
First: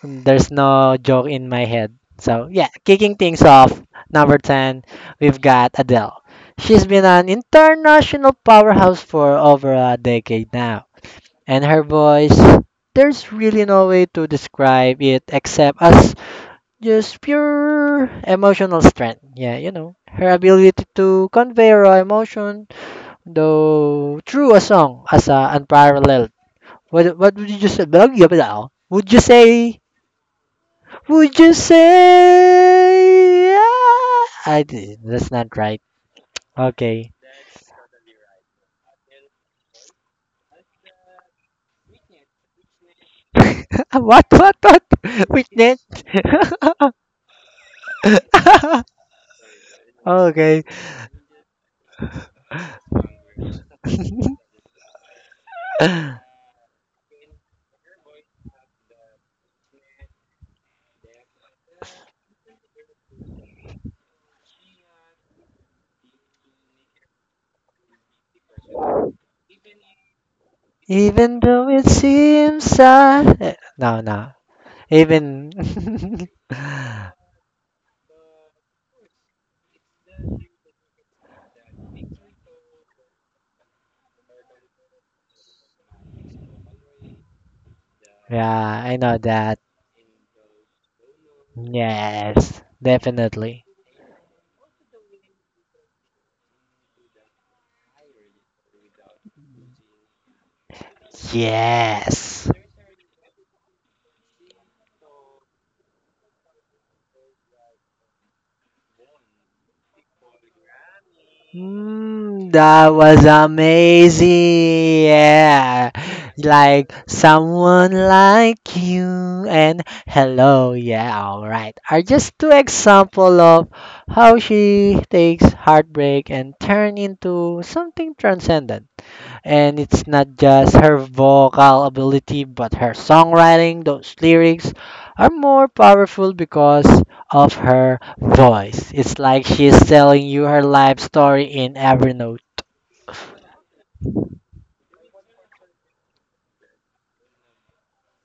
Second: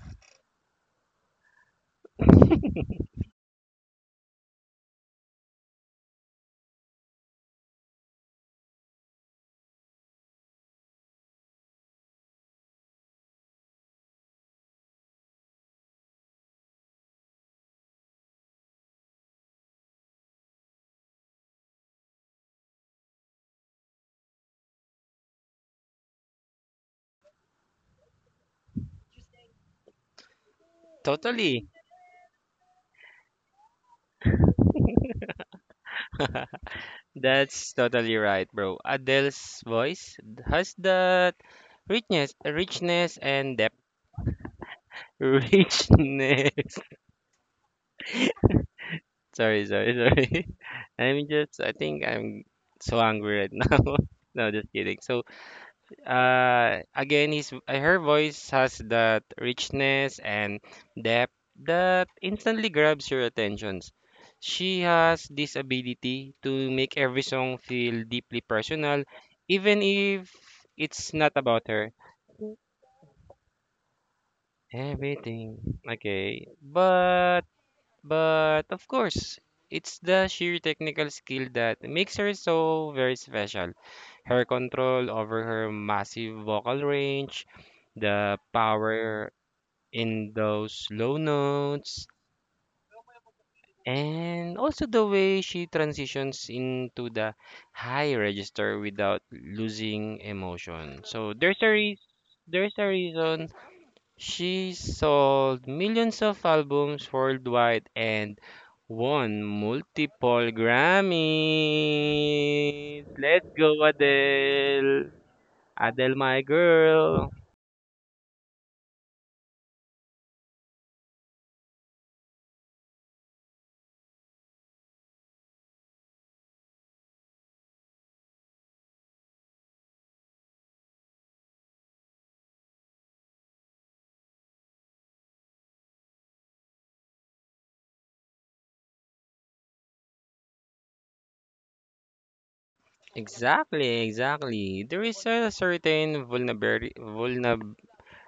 Speaker 1: there's no joke in my head. So yeah, kicking things off, number ten, we've got Adele. She's been an international powerhouse for over a decade now, and her voice. There's really no way to describe it except as just pure emotional strength. Yeah, you know, her ability to convey raw emotion, though through a song, as a unparalleled. What would you just say? Would you say? Would you
Speaker 2: Totally.
Speaker 1: say? I that's not right. Okay.
Speaker 2: That's totally right, bro. Adele's voice has that richness and depth.
Speaker 1: What what what? Which net?
Speaker 2: Richness. Sorry, sorry, sorry.
Speaker 1: okay.
Speaker 2: I'm just, I think I'm so angry right now. No, just kidding. So, Again, his her voice has that richness and depth that instantly grabs your attentions. She has this ability to make every song feel deeply personal, even if it's not
Speaker 1: Even
Speaker 2: about
Speaker 1: though it
Speaker 2: her.
Speaker 1: seems sad. Eh, no, no. Even.
Speaker 2: Everything, okay, but of course, it's the sheer technical skill that makes her so very special. Her control over her massive vocal range, the
Speaker 1: yeah, I know
Speaker 2: power
Speaker 1: that.
Speaker 2: in those low notes,
Speaker 1: Yes, definitely.
Speaker 2: and also the way she transitions into the high register without losing emotion. So there's a reason,
Speaker 1: Yes.
Speaker 2: there's a reason she sold millions of albums worldwide and won multiple
Speaker 1: Mm, that
Speaker 2: Grammys.
Speaker 1: was
Speaker 2: Let's go,
Speaker 1: amazing.
Speaker 2: Adele.
Speaker 1: Yeah.
Speaker 2: Adele, my
Speaker 1: Like
Speaker 2: girl.
Speaker 1: someone like you and hello. Yeah, all right. Are just two example of how she takes heartbreak and turn into something transcendent. And it's not just her vocal ability, but her songwriting. Those lyrics are more powerful because of her voice. It's like she's telling you her life story in every note.
Speaker 2: Exactly, exactly. There is a certain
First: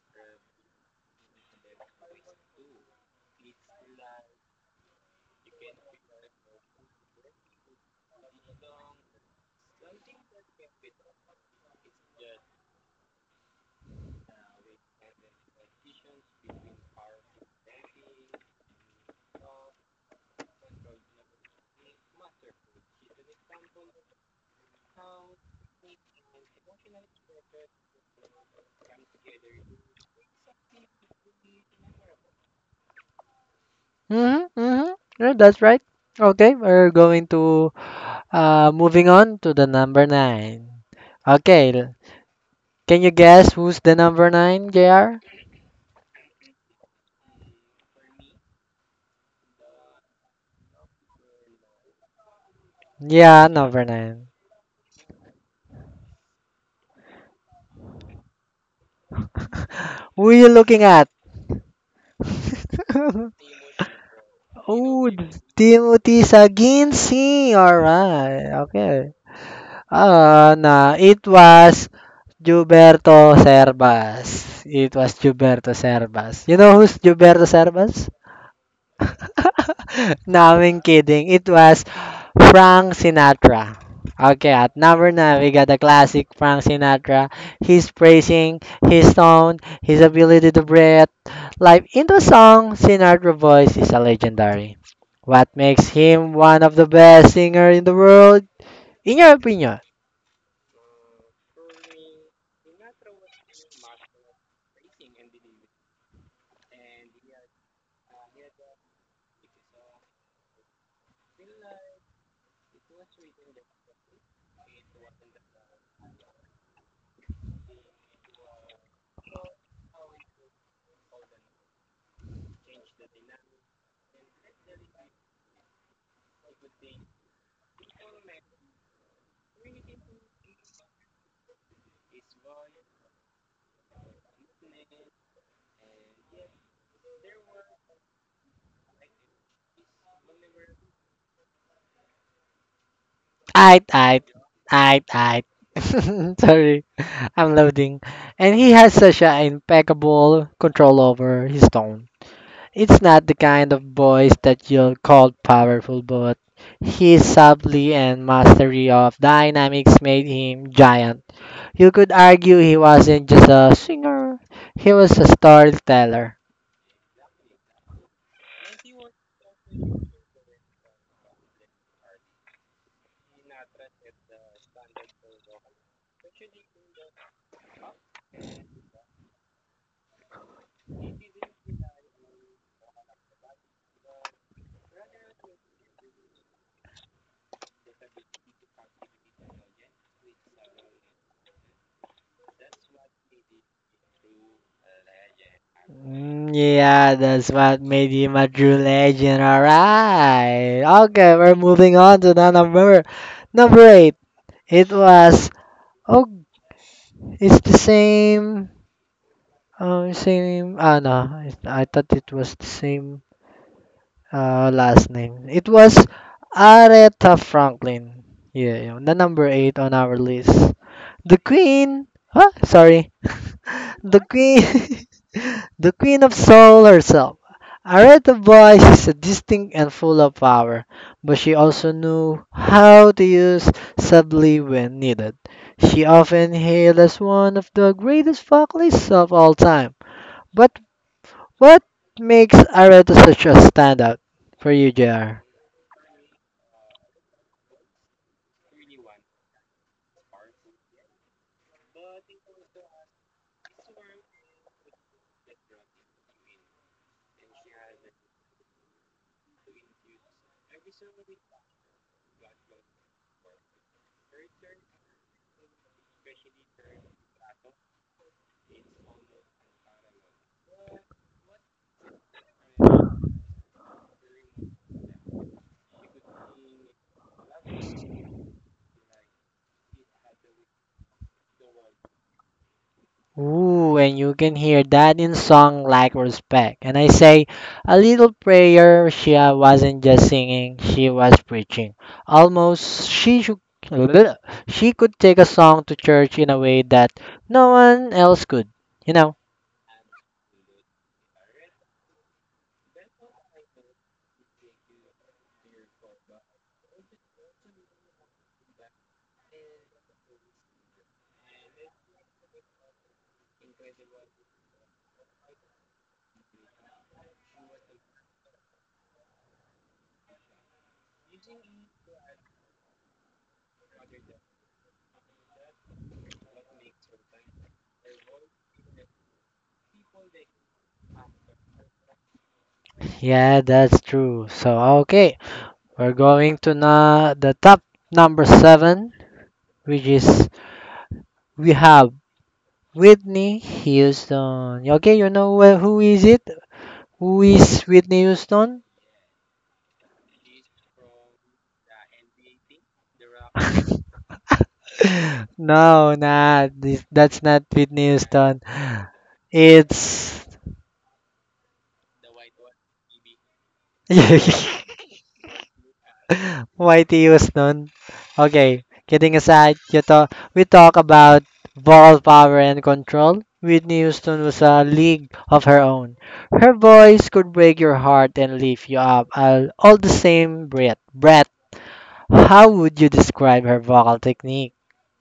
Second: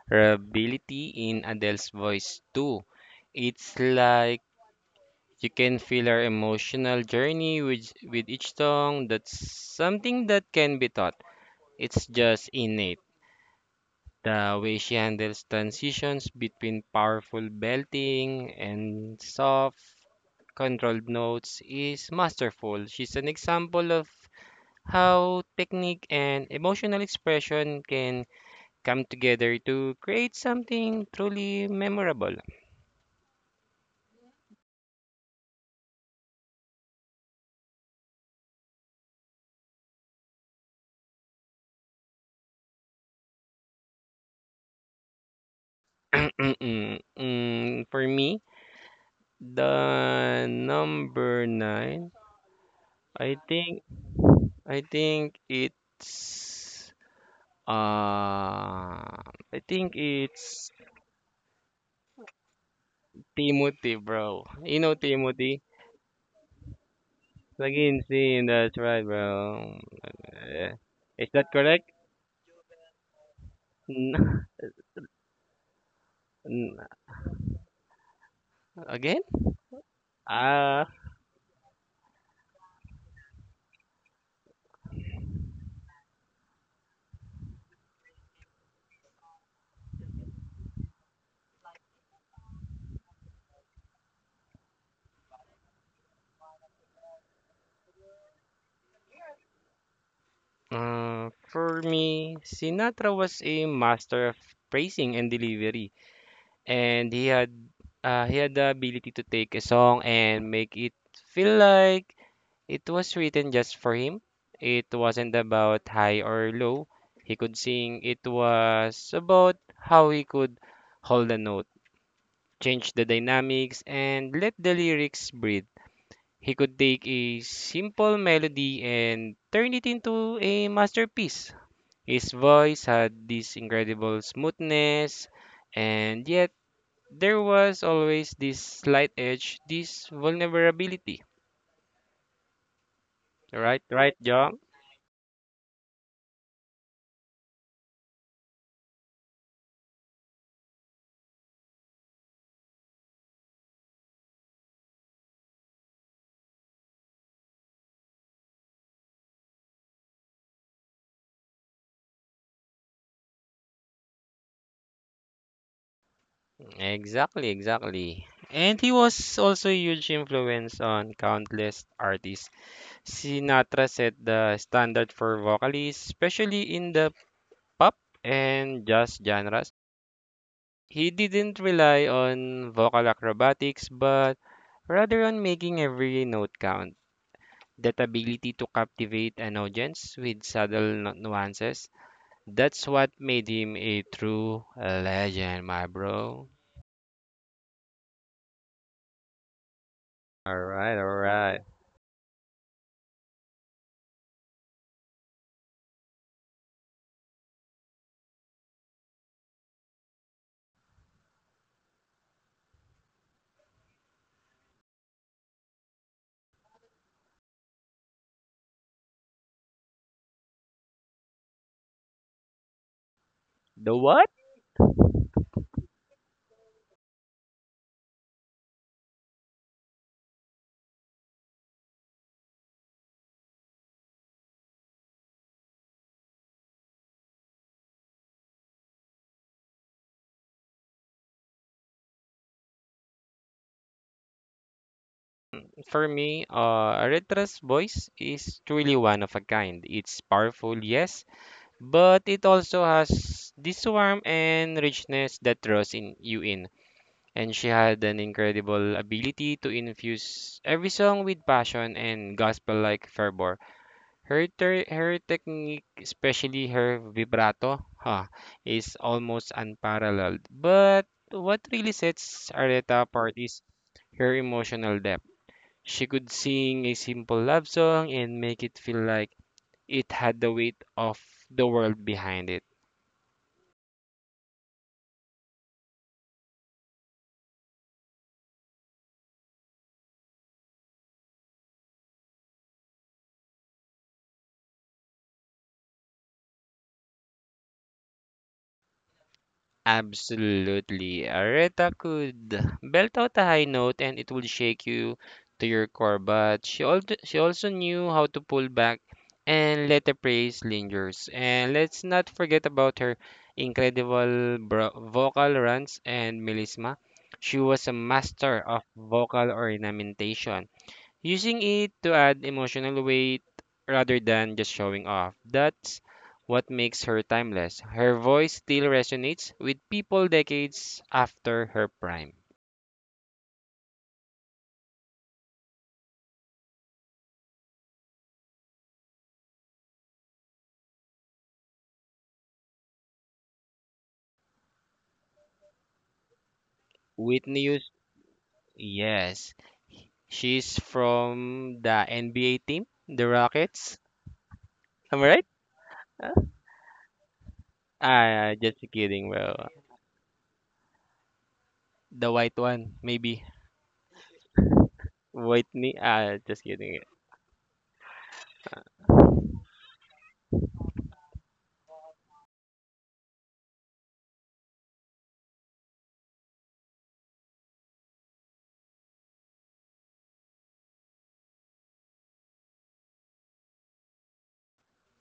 Speaker 2: vulnerability in Adele's voice too. It's like you can feel her emotional journey with each song. That's something that can be taught. It's just innate. The way she handles transitions between powerful belting and soft, controlled notes is masterful. She's an example of how technique and emotional expression can come together to create something truly memorable.
Speaker 1: Mm-hmm, mm-hmm. Yeah, that's right. Okay, we're going to moving on to the number nine. Okay, can you guess who's the number nine, JR?
Speaker 2: For me, the number nine, I
Speaker 1: Yeah,
Speaker 2: think,
Speaker 1: number nine.
Speaker 2: I think it's, uh, I think
Speaker 1: Who are you
Speaker 2: it's
Speaker 1: looking at?
Speaker 2: Timothy, bro. You know
Speaker 1: Oh,
Speaker 2: Timothy?
Speaker 1: Timothy Saginsi.
Speaker 2: Like
Speaker 1: Alright.
Speaker 2: insane, that's right,
Speaker 1: Okay.
Speaker 2: bro. Eh,
Speaker 1: Na It
Speaker 2: is that
Speaker 1: was
Speaker 2: correct?
Speaker 1: Gilberto
Speaker 2: N-
Speaker 1: Servas. It was Gilberto Servas. You know
Speaker 2: n-
Speaker 1: who's Gilberto Servas?
Speaker 2: Again?
Speaker 1: No, I'm
Speaker 2: Ah,
Speaker 1: kidding. It was Frank Sinatra. Okay, at number nine, we got the classic Frank Sinatra. He's praising his tone, his ability to breathe. Live into song, Sinatra voice is a legendary. What makes him one of the best singer in the world? In your opinion?
Speaker 2: for me, Sinatra was a master of phrasing and delivery, and he had the ability to take a song and make it feel like it was written just for him. It wasn't about high or low. He could sing. It was about how he could hold a note, change the dynamics, and let the lyrics breathe. He could take a simple melody and turn it into a masterpiece. His voice had this incredible smoothness, and yet there was always this slight edge, this vulnerability.
Speaker 1: I,
Speaker 2: Right, right,
Speaker 1: I,
Speaker 2: John?
Speaker 1: I. Sorry, I'm loading. And he has such an impeccable control over his tone. It's not the kind of voice that you'll call powerful, but his subtlety and mastery of dynamics made him giant. You could argue he wasn't just a singer, he was a storyteller.
Speaker 2: Exactly, exactly. And he was also a huge influence on countless artists. Sinatra set the standard for vocalists, especially in the pop and jazz genres. He didn't rely on vocal acrobatics, but rather on making every note count. That ability to captivate an audience with subtle nuances, that's what made him a true legend, my bro.
Speaker 1: Mm, yeah, that's what made him a true legend.
Speaker 2: All
Speaker 1: Alright.
Speaker 2: right, all
Speaker 1: Okay, we're
Speaker 2: right.
Speaker 1: moving on to the number eight. It was oh it's the same same ah no, it, I thought it was the same last name. It was Aretha Franklin. Yeah, yeah, the number eight on our list. The Queen. Huh? Sorry.
Speaker 2: The
Speaker 1: The
Speaker 2: what?
Speaker 1: Queen. The Queen of Soul herself. Aretha voice is distinct and full of power, but she also knew how to use subtly when needed. She often hailed as one of the greatest vocalists of all time. But what makes Aretha such a standout for you, JR?
Speaker 2: For me, Aritra's voice is truly one of a kind. It's powerful, yes, but it also has this warmth and richness that draws in you in, and she had an incredible ability to infuse every song with passion and gospel-like fervor. Her technique, especially her vibrato, huh, is almost unparalleled. But what really sets Areta apart is her emotional depth. She could sing a simple love song and make it feel like it had the weight of the world behind it.
Speaker 1: Ooh, and you can hear that in song like respect. And I say, a little prayer, she wasn't just singing, she was preaching. Almost, she should, she could take a song to church in a way that no one else could, you know?
Speaker 2: Absolutely. Aretha could belt out a high note and it will shake you to your core, but she also knew how to pull back and let the praise lingers. And let's not forget about her incredible vocal runs and melisma. She was a master of vocal ornamentation, using it to add emotional weight rather than just showing off. That's what makes her timeless. Her voice still resonates with people decades after her prime.
Speaker 1: Yeah, that's true. So, okay, we're going to na the top number seven, which is we have Whitney Houston. Okay, you know who is it? Who
Speaker 2: Whitney
Speaker 1: is
Speaker 2: Houston,
Speaker 1: Whitney Houston?
Speaker 2: yes. She's from the NBA team, the Rockets. Am I right?
Speaker 1: No, nah, this, that's not Whitney
Speaker 2: Ah,
Speaker 1: Houston.
Speaker 2: just kidding. Well,
Speaker 1: It's
Speaker 2: the white one, maybe. Whitney, ah, just kidding.
Speaker 1: Whitey Houston. Okay, kidding aside, we talk about ball power and control. Whitney Houston was a league of her own. Her voice could break your heart and lift you up all the same breath. Breath. How would you describe her vocal technique,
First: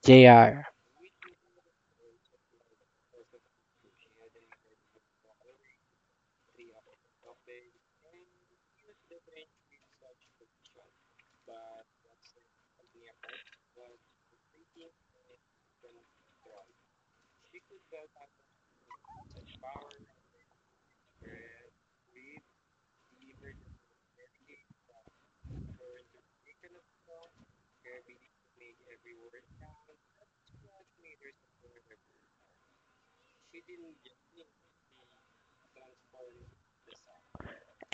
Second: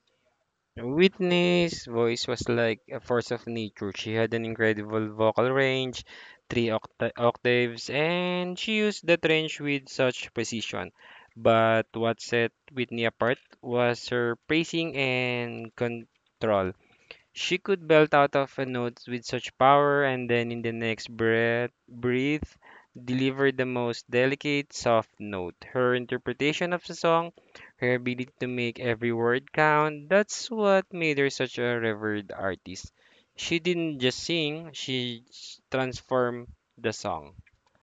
Speaker 1: JR?
Speaker 2: Whitney's voice was like a force of nature. She had an incredible vocal range, three octaves, and she used that range with such precision. But what set Whitney apart was her pacing and control. She could belt out of a note with such power, and then in the next breath breathe deliver the most delicate, soft note. Her interpretation of the song, her ability to make every word count, that's what made her such a revered artist. She didn't just sing, transformed the song.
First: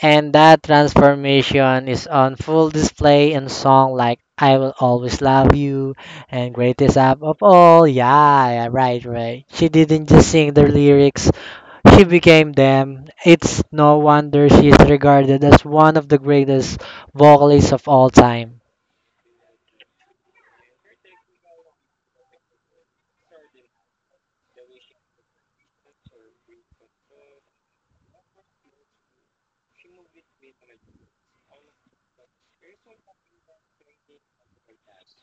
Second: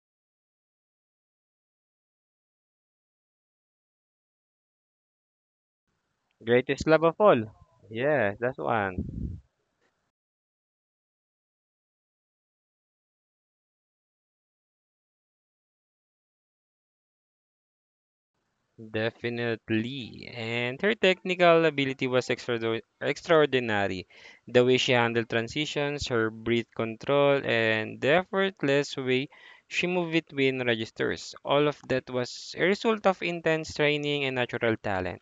Speaker 1: And that transformation is on full display in songs like I Will Always Love You and
Speaker 2: Greatest
Speaker 1: Greatest
Speaker 2: love of
Speaker 1: Up of
Speaker 2: all.
Speaker 1: All.
Speaker 2: Yeah,
Speaker 1: Yeah,
Speaker 2: that's
Speaker 1: yeah, right,
Speaker 2: one.
Speaker 1: right. She didn't just sing the lyrics, she became them. It's no wonder she is regarded as one of the greatest vocalists of all time.
Speaker 2: Definitely. And her technical ability was extraordinary. The way she handled transitions, her breath control, and the effortless way she moved between registers. All of that was a result of intense training and natural talent.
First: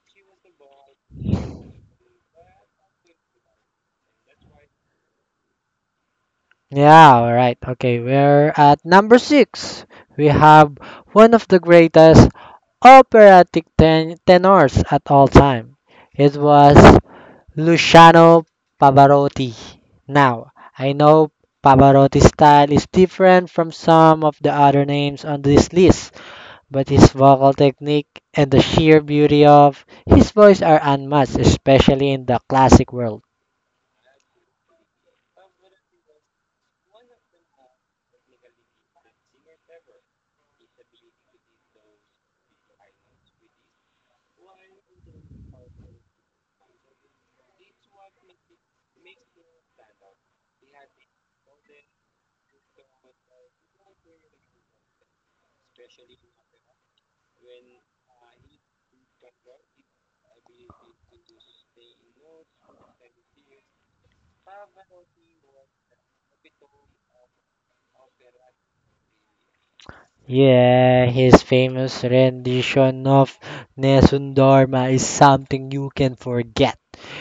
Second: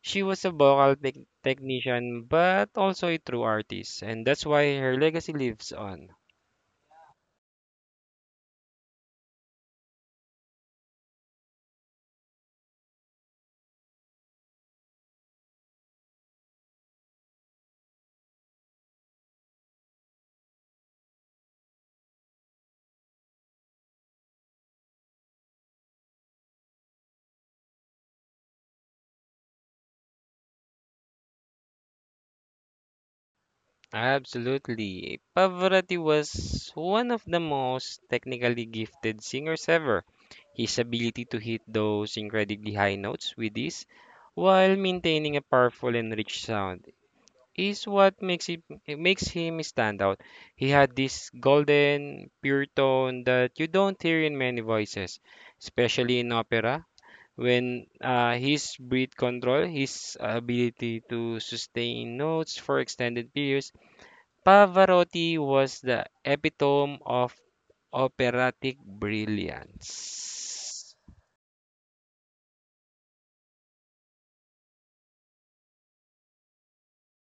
Speaker 2: She was a vocal technician, but also a true artist, and that's why her legacy lives on.
Speaker 1: Yeah, alright. Okay, we're at number six. We have one of the greatest operatic tenors at all time. It was Luciano Pavarotti. Now, I know Pavarotti's style is different from some of the other names on this list, but his vocal technique and the sheer beauty of his voice are unmatched, especially in the classic world.
Speaker 2: Absolutely. Pavarotti was one of the most technically gifted singers ever. His ability to hit those incredibly high notes with ease while maintaining a powerful and rich sound is what makes him stand out. He had this golden, pure tone that you don't hear in many voices, especially in opera. When His breath control, his ability to sustain notes for extended periods. Pavarotti was the epitome of operatic brilliance.
Speaker 1: Yeah, his famous rendition of Nessun Dorma is something you can forget.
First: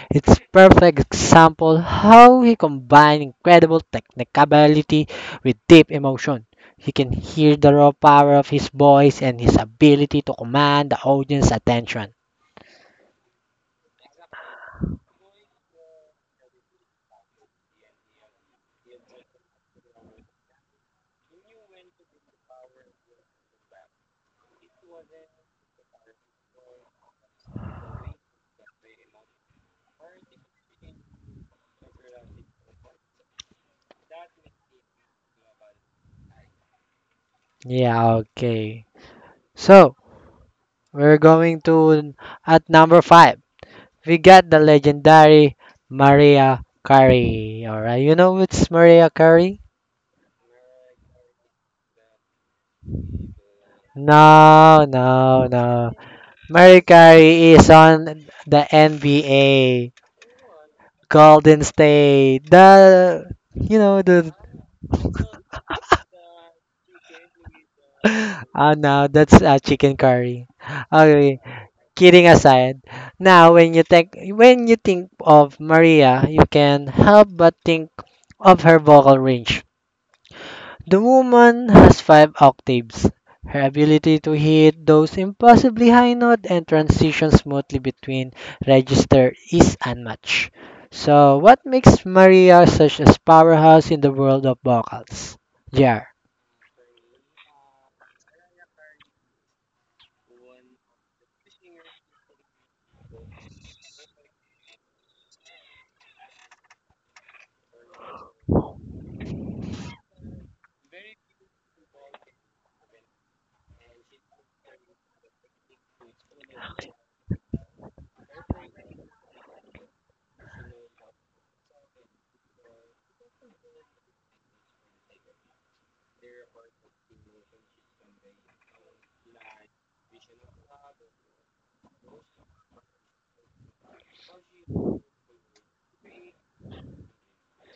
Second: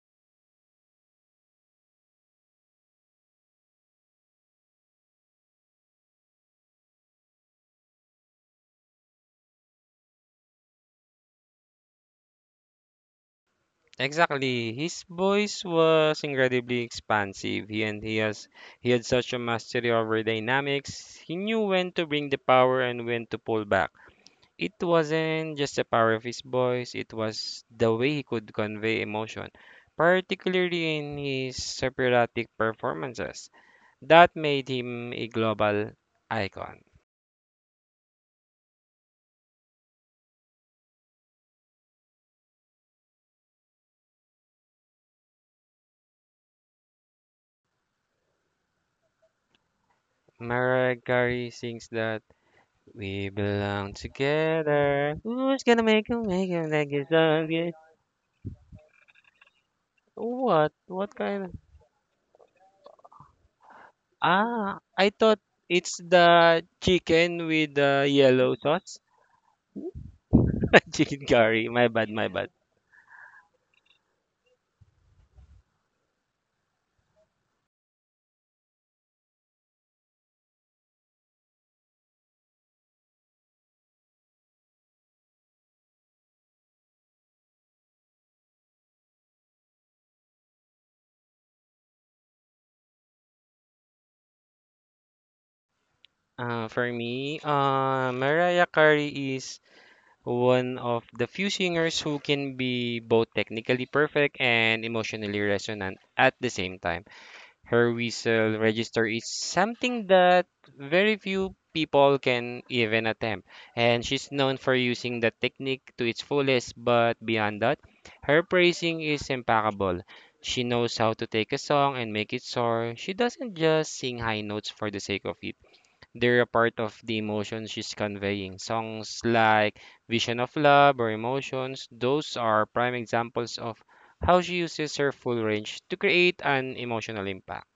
Speaker 1: It's perfect example how he combined incredible technicability with deep emotion. You can hear the raw power of his voice and his ability to command the audience attention.
Speaker 2: Exactly. His voice was incredibly expansive. He and he has he had such a mastery over dynamics. He knew when to bring the power and when to pull back. It wasn't just the power of his voice, it was the way he could convey emotion, particularly in his operatic performances. That made him a global icon.
Speaker 1: Yeah, okay. So, we're going to at number 5. We got the legendary Maria Carey. All right. You know what's Maria Carey?
Speaker 2: Mariah Carey sings that we belong
Speaker 1: No,
Speaker 2: together.
Speaker 1: no,
Speaker 2: Who's gonna
Speaker 1: no.
Speaker 2: make you
Speaker 1: Maria
Speaker 2: like you so
Speaker 1: Carey is
Speaker 2: good?
Speaker 1: on the NBA.
Speaker 2: What? What kind of?
Speaker 1: Golden State. The you know the
Speaker 2: Ah, I thought it's the chicken with the yellow
Speaker 1: ah
Speaker 2: sauce.
Speaker 1: no, that's chicken curry.
Speaker 2: Chicken
Speaker 1: Okay,
Speaker 2: curry. My bad,
Speaker 1: kidding
Speaker 2: my bad.
Speaker 1: aside. Now when you think of Maria, you can help but think of her vocal range. The woman has five octaves. Her ability to hit those impossibly high notes and transition smoothly between register is unmatched. So, what makes Maria such a powerhouse in the world of vocals? Yeah.
Speaker 2: For me, Mariah Carey is one of the few singers who can be both technically perfect and emotionally resonant at the same time. Her whistle register is something that very few people can even attempt, and she's known for using the technique to its fullest, but beyond that, her phrasing is impeccable. She knows how to take a song and make it soar. She doesn't just sing high notes for the sake of it. They're a part of the emotion she's conveying. Songs like Vision of Love or Emotions, those are prime examples of how she uses her full range to create an emotional impact.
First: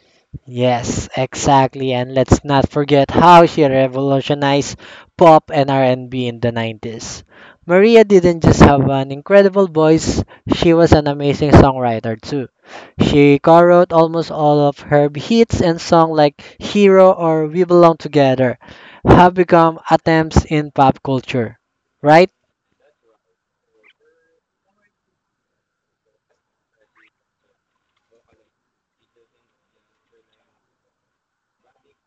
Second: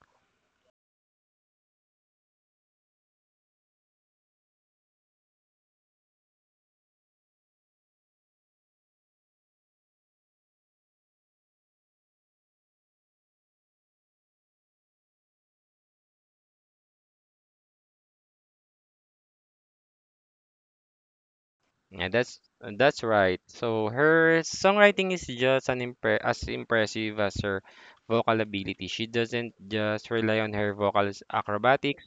Speaker 1: Yes, exactly. And let's not forget how she revolutionized pop and R&B in the 90s. Maria didn't just have an incredible voice, she was an amazing songwriter too. She co-wrote almost all of her hits, and songs like Hero or We Belong Together have become attempts in pop culture,
Speaker 2: Yeah,
Speaker 1: right?
Speaker 2: that's right. So her songwriting is just an impre as impressive as her vocal ability. She doesn't just rely on her vocal acrobatics.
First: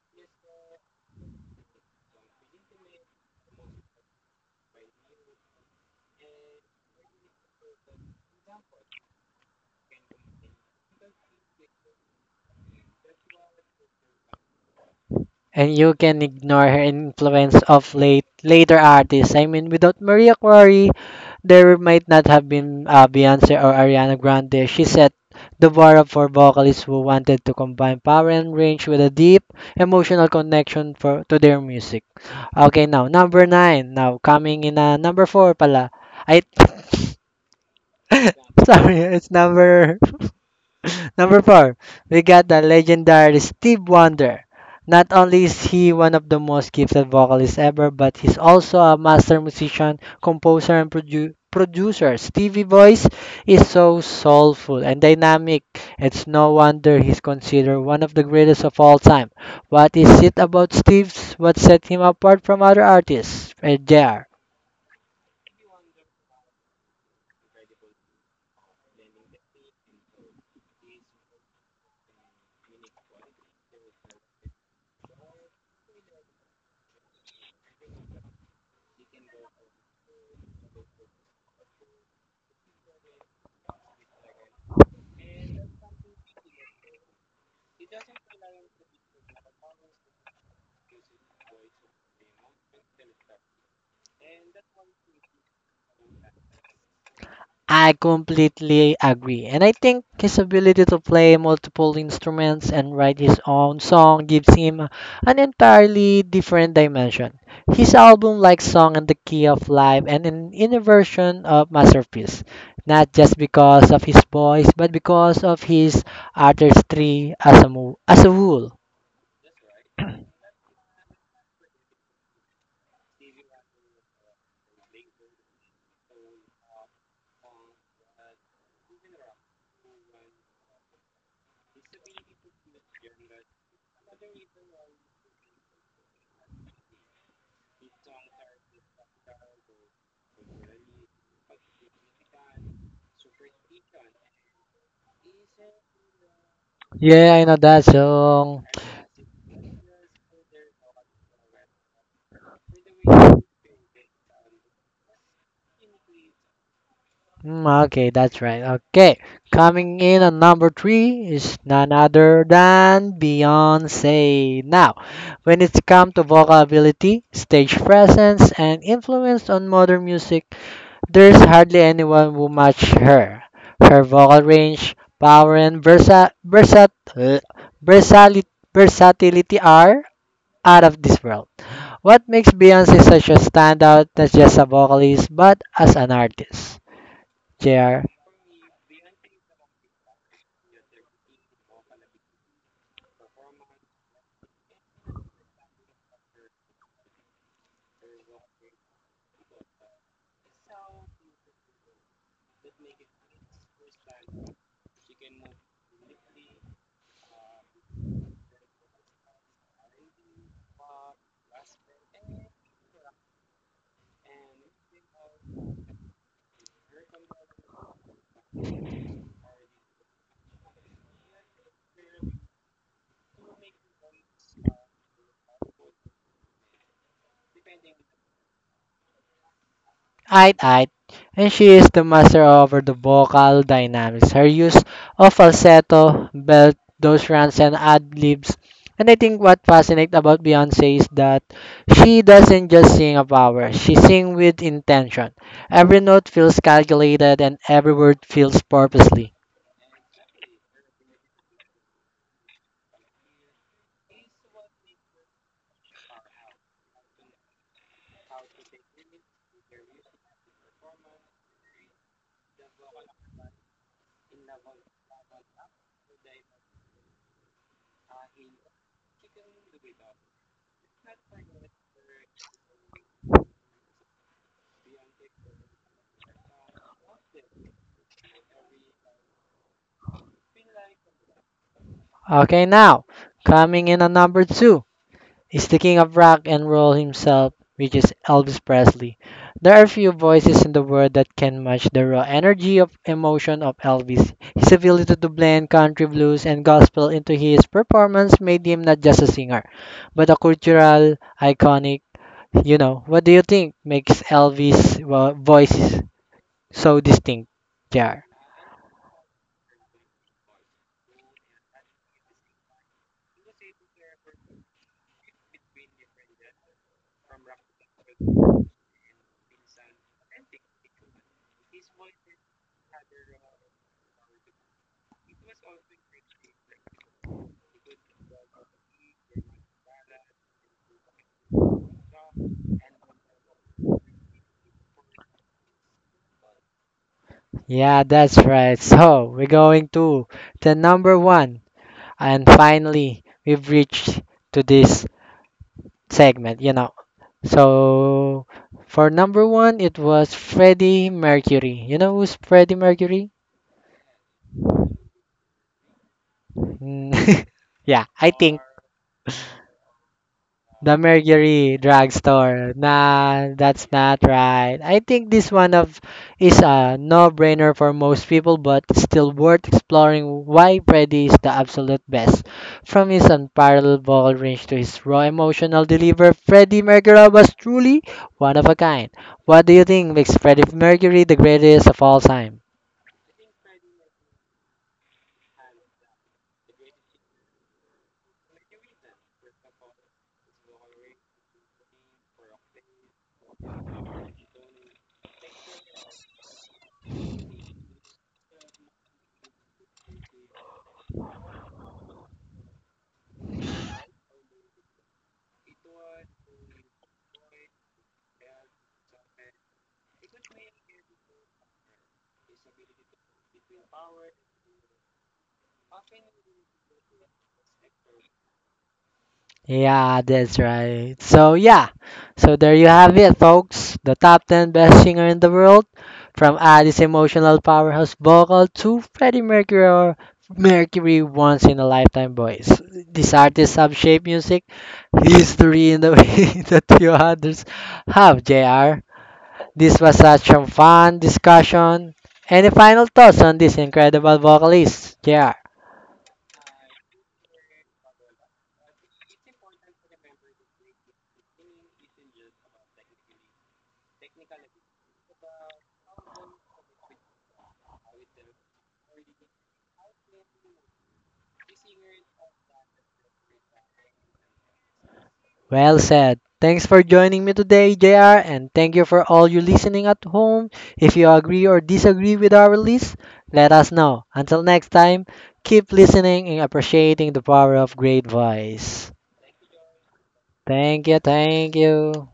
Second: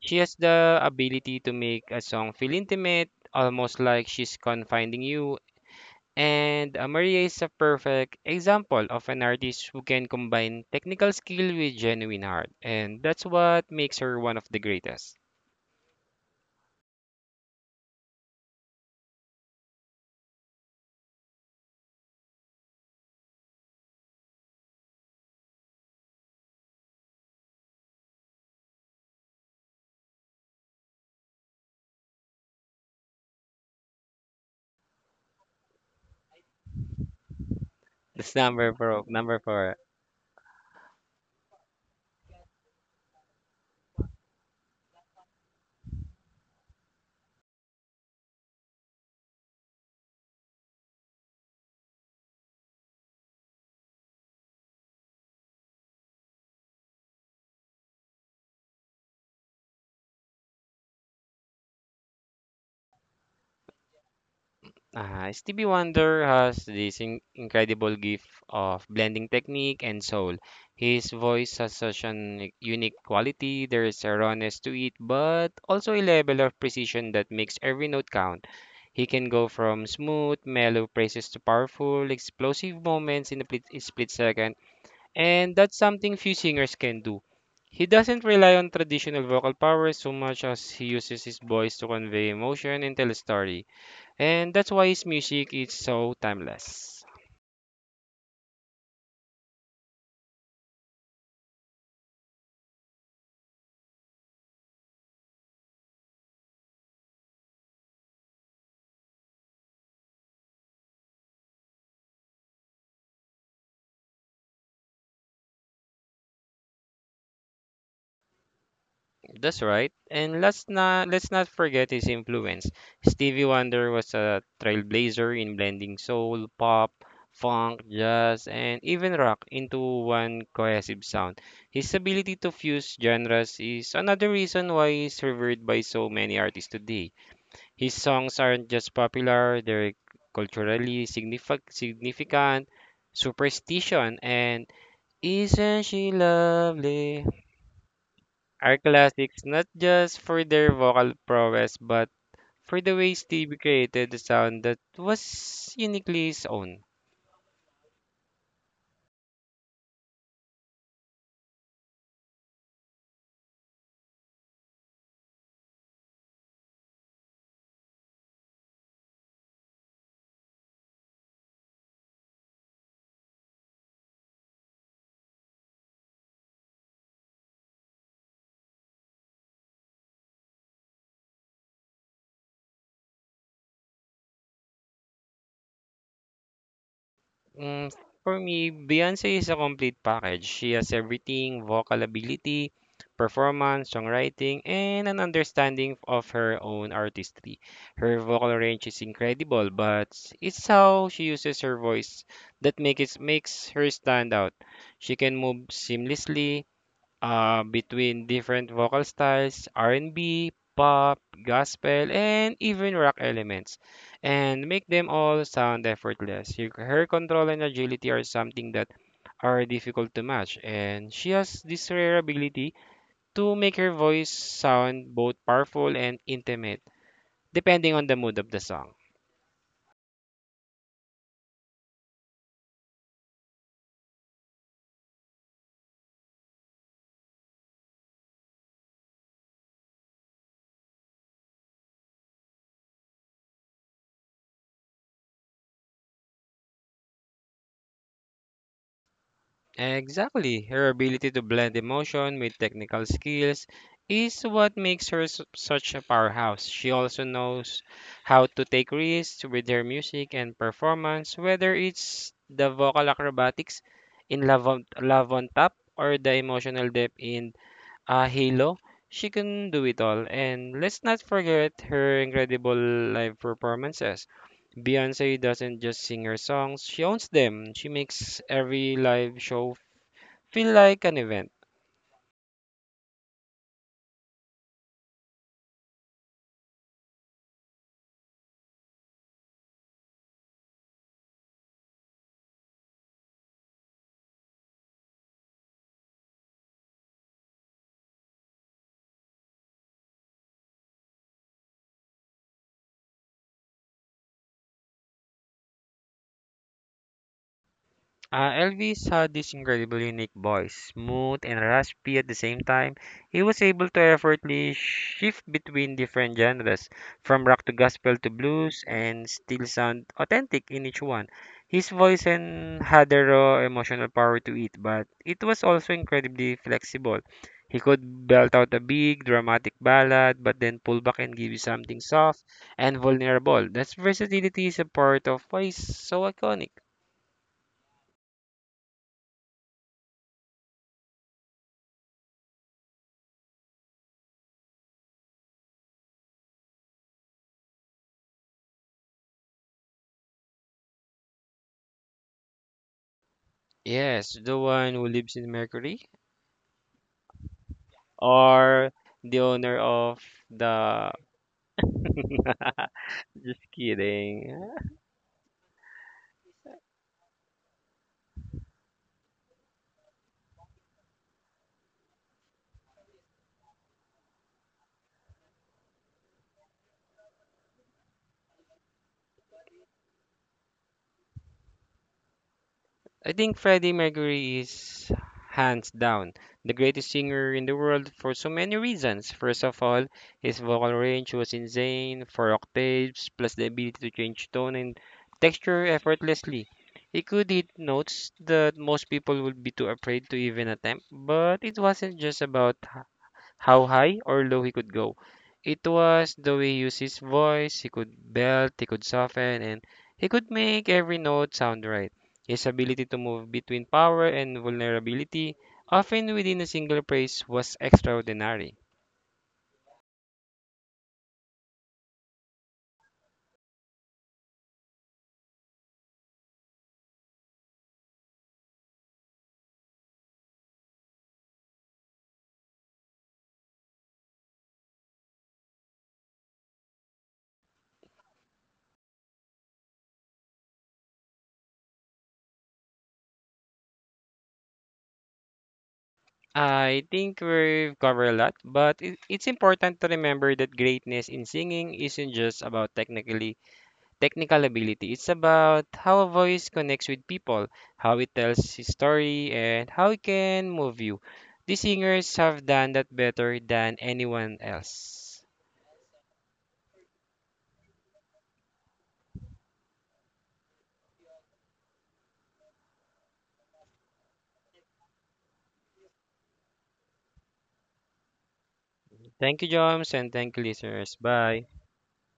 Speaker 2: She has the ability to make a song feel intimate, almost like she's confiding you. And Maria is a perfect example of an artist who can combine technical skill with genuine heart, and that's what makes her one of the greatest.
Speaker 1: And you can ignore her influence of late later artists. I mean, without Maria Carey, there might not have been Beyonce or Ariana Grande. She set the bar up for vocalists who wanted to combine power and range with a deep emotional connection for to their music. Okay, now number nine. Now coming in number four pala. I
Speaker 2: That's number
Speaker 1: sorry,
Speaker 2: four.
Speaker 1: it's
Speaker 2: Number four.
Speaker 1: number Number four, we got the legendary Steve Wonder. Not only is he one of the most gifted vocalists ever, but he's also a master musician, composer, and producer. Stevie's voice is so soulful and dynamic. It's no wonder he's considered one of the greatest of all time. What is it about Steve's what set him apart from other artists? Eh, JR?
Speaker 2: Stevie Wonder has this incredible gift of blending technique and soul. His voice has such an unique quality. There is a rawness to it, but also a level of precision that makes every note count. He can go from smooth, mellow praises to powerful, explosive moments in a split second, and that's something few singers can do. He doesn't rely on traditional vocal powers so much as he uses his voice to convey emotion and tell a story. And that's why his music is so timeless.
Speaker 1: I completely agree. And I think his ability to play multiple instruments and write his own song gives him an entirely different dimension. His album like Song and the Key of Life and an inner version of Masterpiece, not just because of his voice, but because of his artistry as a, as a whole.
Speaker 2: That's right. And let's not forget his influence. Stevie Wonder was a trailblazer in blending soul, pop, funk, jazz, and even rock into one cohesive sound. His ability to fuse genres is another reason why he's revered by so many artists today. His songs aren't just popular, they're culturally significant, superstition, and isn't she lovely?
Speaker 1: Yeah, I know that song.
Speaker 2: Are classics not just for their vocal prowess, but for the way Stevie created a sound that was uniquely his own.
Speaker 1: Mm, okay, that's right. Okay, coming in at number three is none other than Beyonce. Now, when it's come to vocal ability, stage presence, and influence on modern music, there's hardly anyone who match her. Her vocal range, power, and versatility are out of this world. What makes Beyonce such a standout, not just a vocalist, but as an artist?
Speaker 2: Mm,
Speaker 1: JR.
Speaker 2: for me, Beyonce is a complete package. She has everything vocal ability, performance, songwriting, and an understanding of her own artistry. Her vocal range is incredible, but it's how she uses her voice that makes her stand out. She can move seamlessly between different vocal styles, R&B, pop, gospel, and even rock elements, and make them all sound effortless. Her control and agility are something that are difficult to match, and she has this rare ability to make her voice sound both powerful and intimate, depending on the mood of the song.
Speaker 1: Ait Ait, and she is the master over the vocal dynamics. Her use of falsetto, belt, those runs, and ad-libs. And I think what fascinates about Beyonce is that she doesn't just sing a power, she sings with intention. Every note feels calculated and every word feels purposely.
Speaker 2: Exactly. Her ability to blend emotion with technical skills is what makes her such a powerhouse. She also knows how to take risks with her music and performance, whether it's the vocal acrobatics in Love on Top or the emotional depth in Halo. She can do it all. And let's not forget her incredible live performances. Beyonce doesn't just sing her songs, she owns them. She makes every live show feel like an event.
Speaker 1: Okay, now, coming in at number two. He's the king of rock and roll himself, which is Elvis Presley. There are few voices in the world that can match the raw energy of emotion of Elvis. His ability to blend country blues and gospel into his performance made him not just a singer, but a cultural iconic. You know, what do you think makes Elvis' voice so distinct? Jar.
Speaker 2: Elvis had this incredibly unique voice, smooth and raspy at the same time. He was able to effortlessly shift between different genres, from rock to gospel to blues, and still sound authentic in each one. His voice and had a raw emotional power to it, but it was also incredibly flexible. He could belt out a big, dramatic ballad, but then pull back and give you something soft and vulnerable. That versatility is a part of why he's so iconic.
Speaker 1: Yeah, that's right. So we're going to the number one, and finally we've reached to this segment, you know. So for number one, it was Freddie Mercury. You know who's Freddie Mercury?
Speaker 2: Yes, the one who lives in Mercury
Speaker 1: Mm, yeah, I think.
Speaker 2: or the owner of
Speaker 1: The
Speaker 2: the
Speaker 1: Mercury Drugstore. Nah, that's not right.
Speaker 2: kidding.
Speaker 1: I think this one of is a no-brainer for most people, but still worth exploring why Freddy is the absolute best. From his unparalleled vocal range to his raw emotional delivery, Freddie Mercury was truly one of a kind. What do you think makes Freddie Mercury the greatest of all time?
Speaker 2: I think Freddie Mercury is hands down the greatest singer in the world for so many reasons. First of all, his vocal range was insane, 4 octaves, plus the ability to change tone and texture effortlessly. He could hit notes that most people would be too afraid to even attempt, but it wasn't just about how high or low he could go. It was the way he used his voice, he could belt, he could soften, and he could make every note sound right. His ability to move between power and vulnerability, often within a single phrase, was extraordinary.
Speaker 1: Yeah, that's right. So yeah, so there you have it, folks. The top 10 best singer in the world, from Addie's emotional powerhouse vocal to Freddie Mercury or Mercury once in a lifetime voice. These artists have shaped music history in the way that few others have. Jr. This was such a fun discussion. Any final thoughts on this incredible vocalist, Jr.?
Speaker 2: I think we've covered a lot, but it's important to remember that greatness in singing isn't just about technical ability. It's about how a voice connects with people, how it tells his story, and how it can move you. These singers have done that better than anyone else.
Speaker 1: Well said. Thanks for joining me today, JR, and thank you for all you listening at home. If you agree or disagree with our list, let us know. Until next time, keep listening and appreciating the power of great voice.
Speaker 2: Thank you, Joms, and thank you,
Speaker 1: Thank
Speaker 2: listeners.
Speaker 1: you,
Speaker 2: Bye.
Speaker 1: thank you.